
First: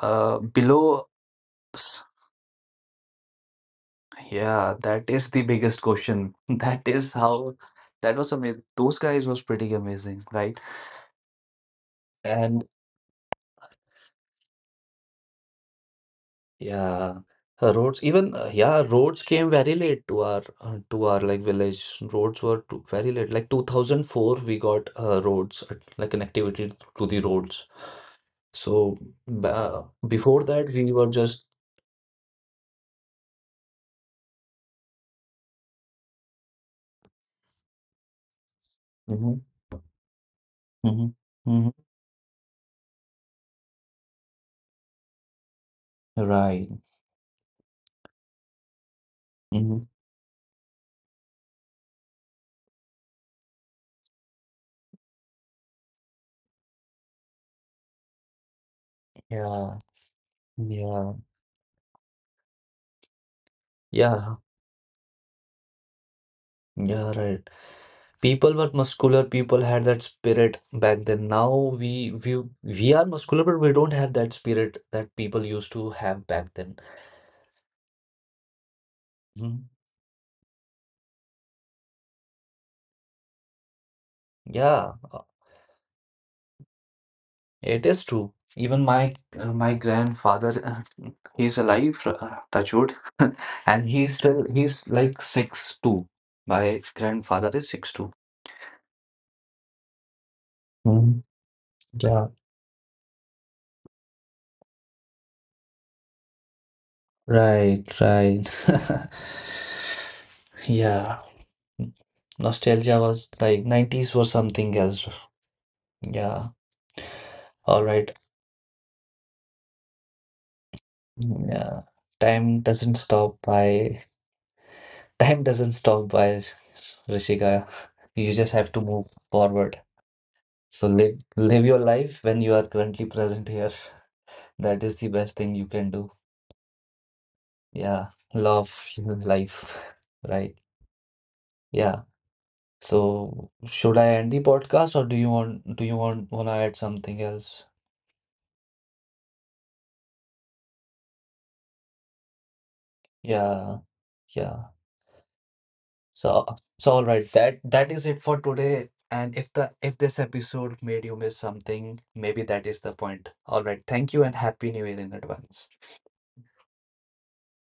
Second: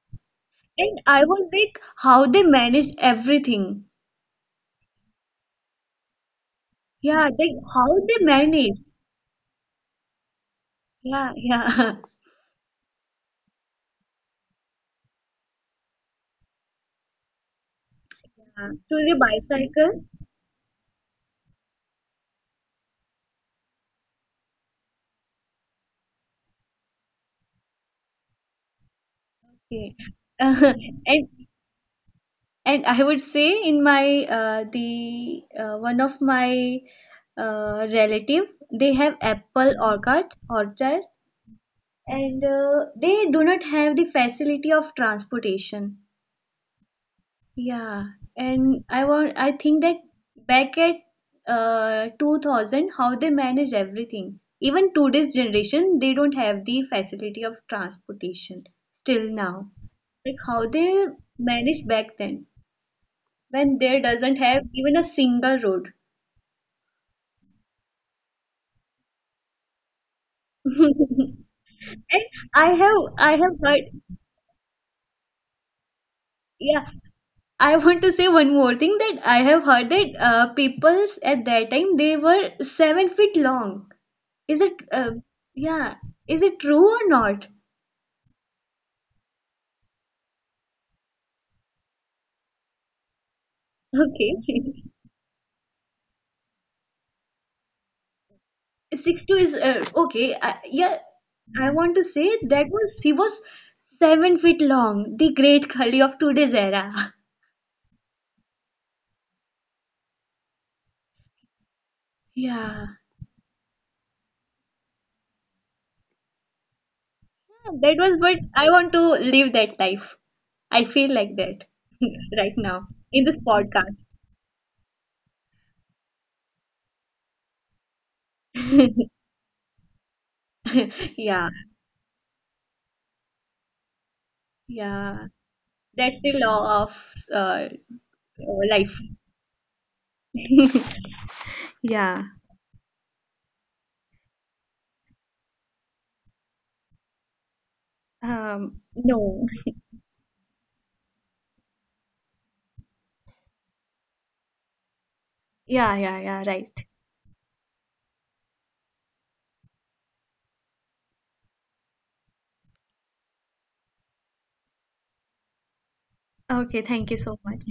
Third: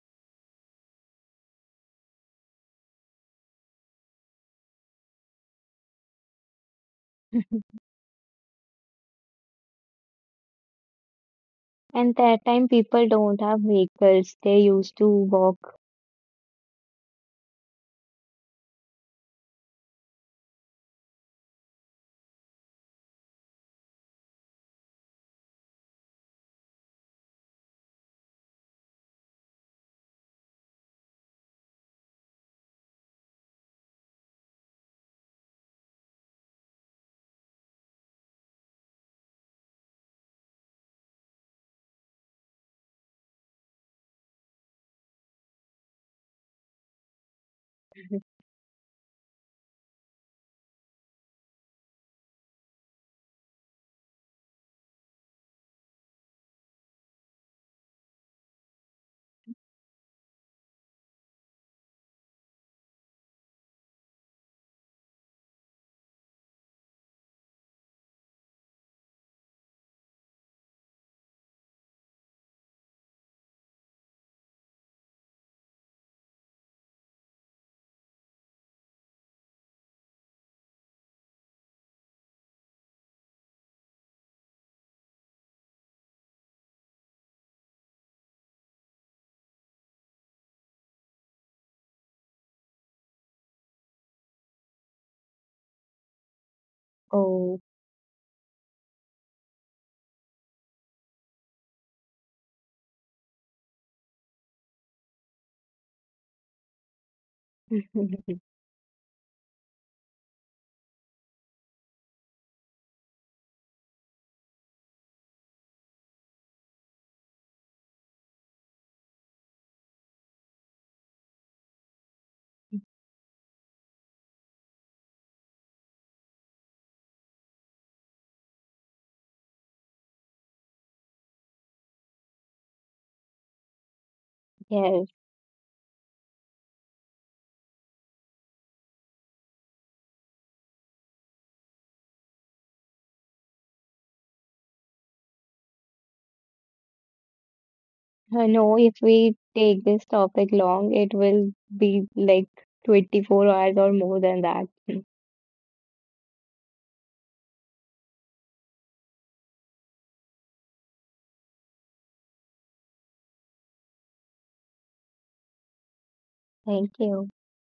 [SPEAKER 1] uh,
[SPEAKER 3] and
[SPEAKER 1] below,
[SPEAKER 3] I was like
[SPEAKER 1] s-
[SPEAKER 3] how they managed everything.
[SPEAKER 1] yeah, that is the biggest question. That is
[SPEAKER 3] Yeah like
[SPEAKER 1] how
[SPEAKER 3] how
[SPEAKER 1] that
[SPEAKER 3] they
[SPEAKER 1] was amazing.
[SPEAKER 3] managed
[SPEAKER 1] Those guys was pretty amazing, right?
[SPEAKER 3] yeah yeah
[SPEAKER 2] And that
[SPEAKER 1] And
[SPEAKER 2] time people don't have vehicles. They used to walk.
[SPEAKER 1] yeah, uh, roads even uh,
[SPEAKER 3] to
[SPEAKER 1] yeah,
[SPEAKER 3] the
[SPEAKER 1] roads came very
[SPEAKER 3] bicycle.
[SPEAKER 1] late to our uh, to our like village. Roads were too, very late. Like two thousand four, we got uh, roads uh, like connectivity to the roads. So b- uh,
[SPEAKER 3] Okay.
[SPEAKER 1] before that, we were
[SPEAKER 3] and
[SPEAKER 1] just
[SPEAKER 3] and I would say in my uh, the uh, one of my uh, relative, they have
[SPEAKER 1] mhm,
[SPEAKER 3] apple orchard orchard,
[SPEAKER 1] mhm, mhm.
[SPEAKER 3] and uh, they do not have the facility of transportation,
[SPEAKER 1] Right.
[SPEAKER 3] yeah, and i want I think
[SPEAKER 1] Mhm.
[SPEAKER 3] that back at uh, two thousand, how they manage everything. Even today's generation they don't have the facility of transportation still now,
[SPEAKER 1] Yeah,
[SPEAKER 3] like how they
[SPEAKER 1] yeah,
[SPEAKER 3] managed back then when there doesn't
[SPEAKER 1] yeah,
[SPEAKER 3] have even a single road.
[SPEAKER 1] yeah, right. People were muscular, people had that spirit back then. Now we
[SPEAKER 3] And
[SPEAKER 1] we
[SPEAKER 3] I
[SPEAKER 1] we
[SPEAKER 3] have
[SPEAKER 1] are
[SPEAKER 3] I
[SPEAKER 1] muscular,
[SPEAKER 3] have
[SPEAKER 1] but we
[SPEAKER 3] heard,
[SPEAKER 1] don't have that spirit that people used to have back then.
[SPEAKER 3] yeah, I want to say one more thing, that I have
[SPEAKER 1] Mhm.
[SPEAKER 3] heard that uh, peoples at that time they were seven feet long. Is it
[SPEAKER 1] Yeah,
[SPEAKER 3] uh,
[SPEAKER 1] uh,
[SPEAKER 3] yeah, is it true or not?
[SPEAKER 1] it is true. Even my uh, my grandfather, uh, he's alive, uh, touch wood, and he's
[SPEAKER 3] Okay,
[SPEAKER 1] still he's like six two. My grandfather
[SPEAKER 2] Oh,
[SPEAKER 1] is six two.
[SPEAKER 3] six two is uh, okay. Uh, yeah,
[SPEAKER 1] Mm,
[SPEAKER 3] I want to
[SPEAKER 1] yeah.
[SPEAKER 3] say that was he was seven feet long, the great Khali of today's era.
[SPEAKER 1] Right, right. Yeah.
[SPEAKER 3] Yeah.
[SPEAKER 1] Nostalgia was like nineties was something else. Yeah. All
[SPEAKER 3] That was,
[SPEAKER 1] right.
[SPEAKER 3] but I want to live that life. I feel like that
[SPEAKER 1] Yeah.
[SPEAKER 3] right
[SPEAKER 1] Time
[SPEAKER 3] now
[SPEAKER 1] doesn't
[SPEAKER 3] in this
[SPEAKER 1] stop by.
[SPEAKER 3] podcast.
[SPEAKER 1] time doesn't stop by, Rishika. You just have to move forward. So live
[SPEAKER 3] Yeah,
[SPEAKER 1] live your life when you are currently present here. That is
[SPEAKER 2] yes.
[SPEAKER 1] the
[SPEAKER 3] yeah.
[SPEAKER 1] best thing you can do.
[SPEAKER 3] That's the law of uh,
[SPEAKER 1] Yeah.
[SPEAKER 3] uh,
[SPEAKER 1] Love
[SPEAKER 3] life.
[SPEAKER 1] life. Right. Yeah.
[SPEAKER 3] Yeah.
[SPEAKER 1] So should I end the podcast, or do you want do you want wanna add something else?
[SPEAKER 2] I know
[SPEAKER 3] Um,
[SPEAKER 2] if we
[SPEAKER 3] no.
[SPEAKER 2] take this topic long, it will be like twenty-four hours
[SPEAKER 1] Yeah.
[SPEAKER 2] or more than that.
[SPEAKER 1] Yeah.
[SPEAKER 3] Yeah, yeah, yeah,
[SPEAKER 1] So
[SPEAKER 3] right.
[SPEAKER 1] so all right, that that is it for today. And if the if this episode made you miss something, maybe that is the point. All right, thank you, and happy new year in advance.
[SPEAKER 3] Okay,
[SPEAKER 2] Thank
[SPEAKER 3] thank you
[SPEAKER 2] you.
[SPEAKER 3] so much.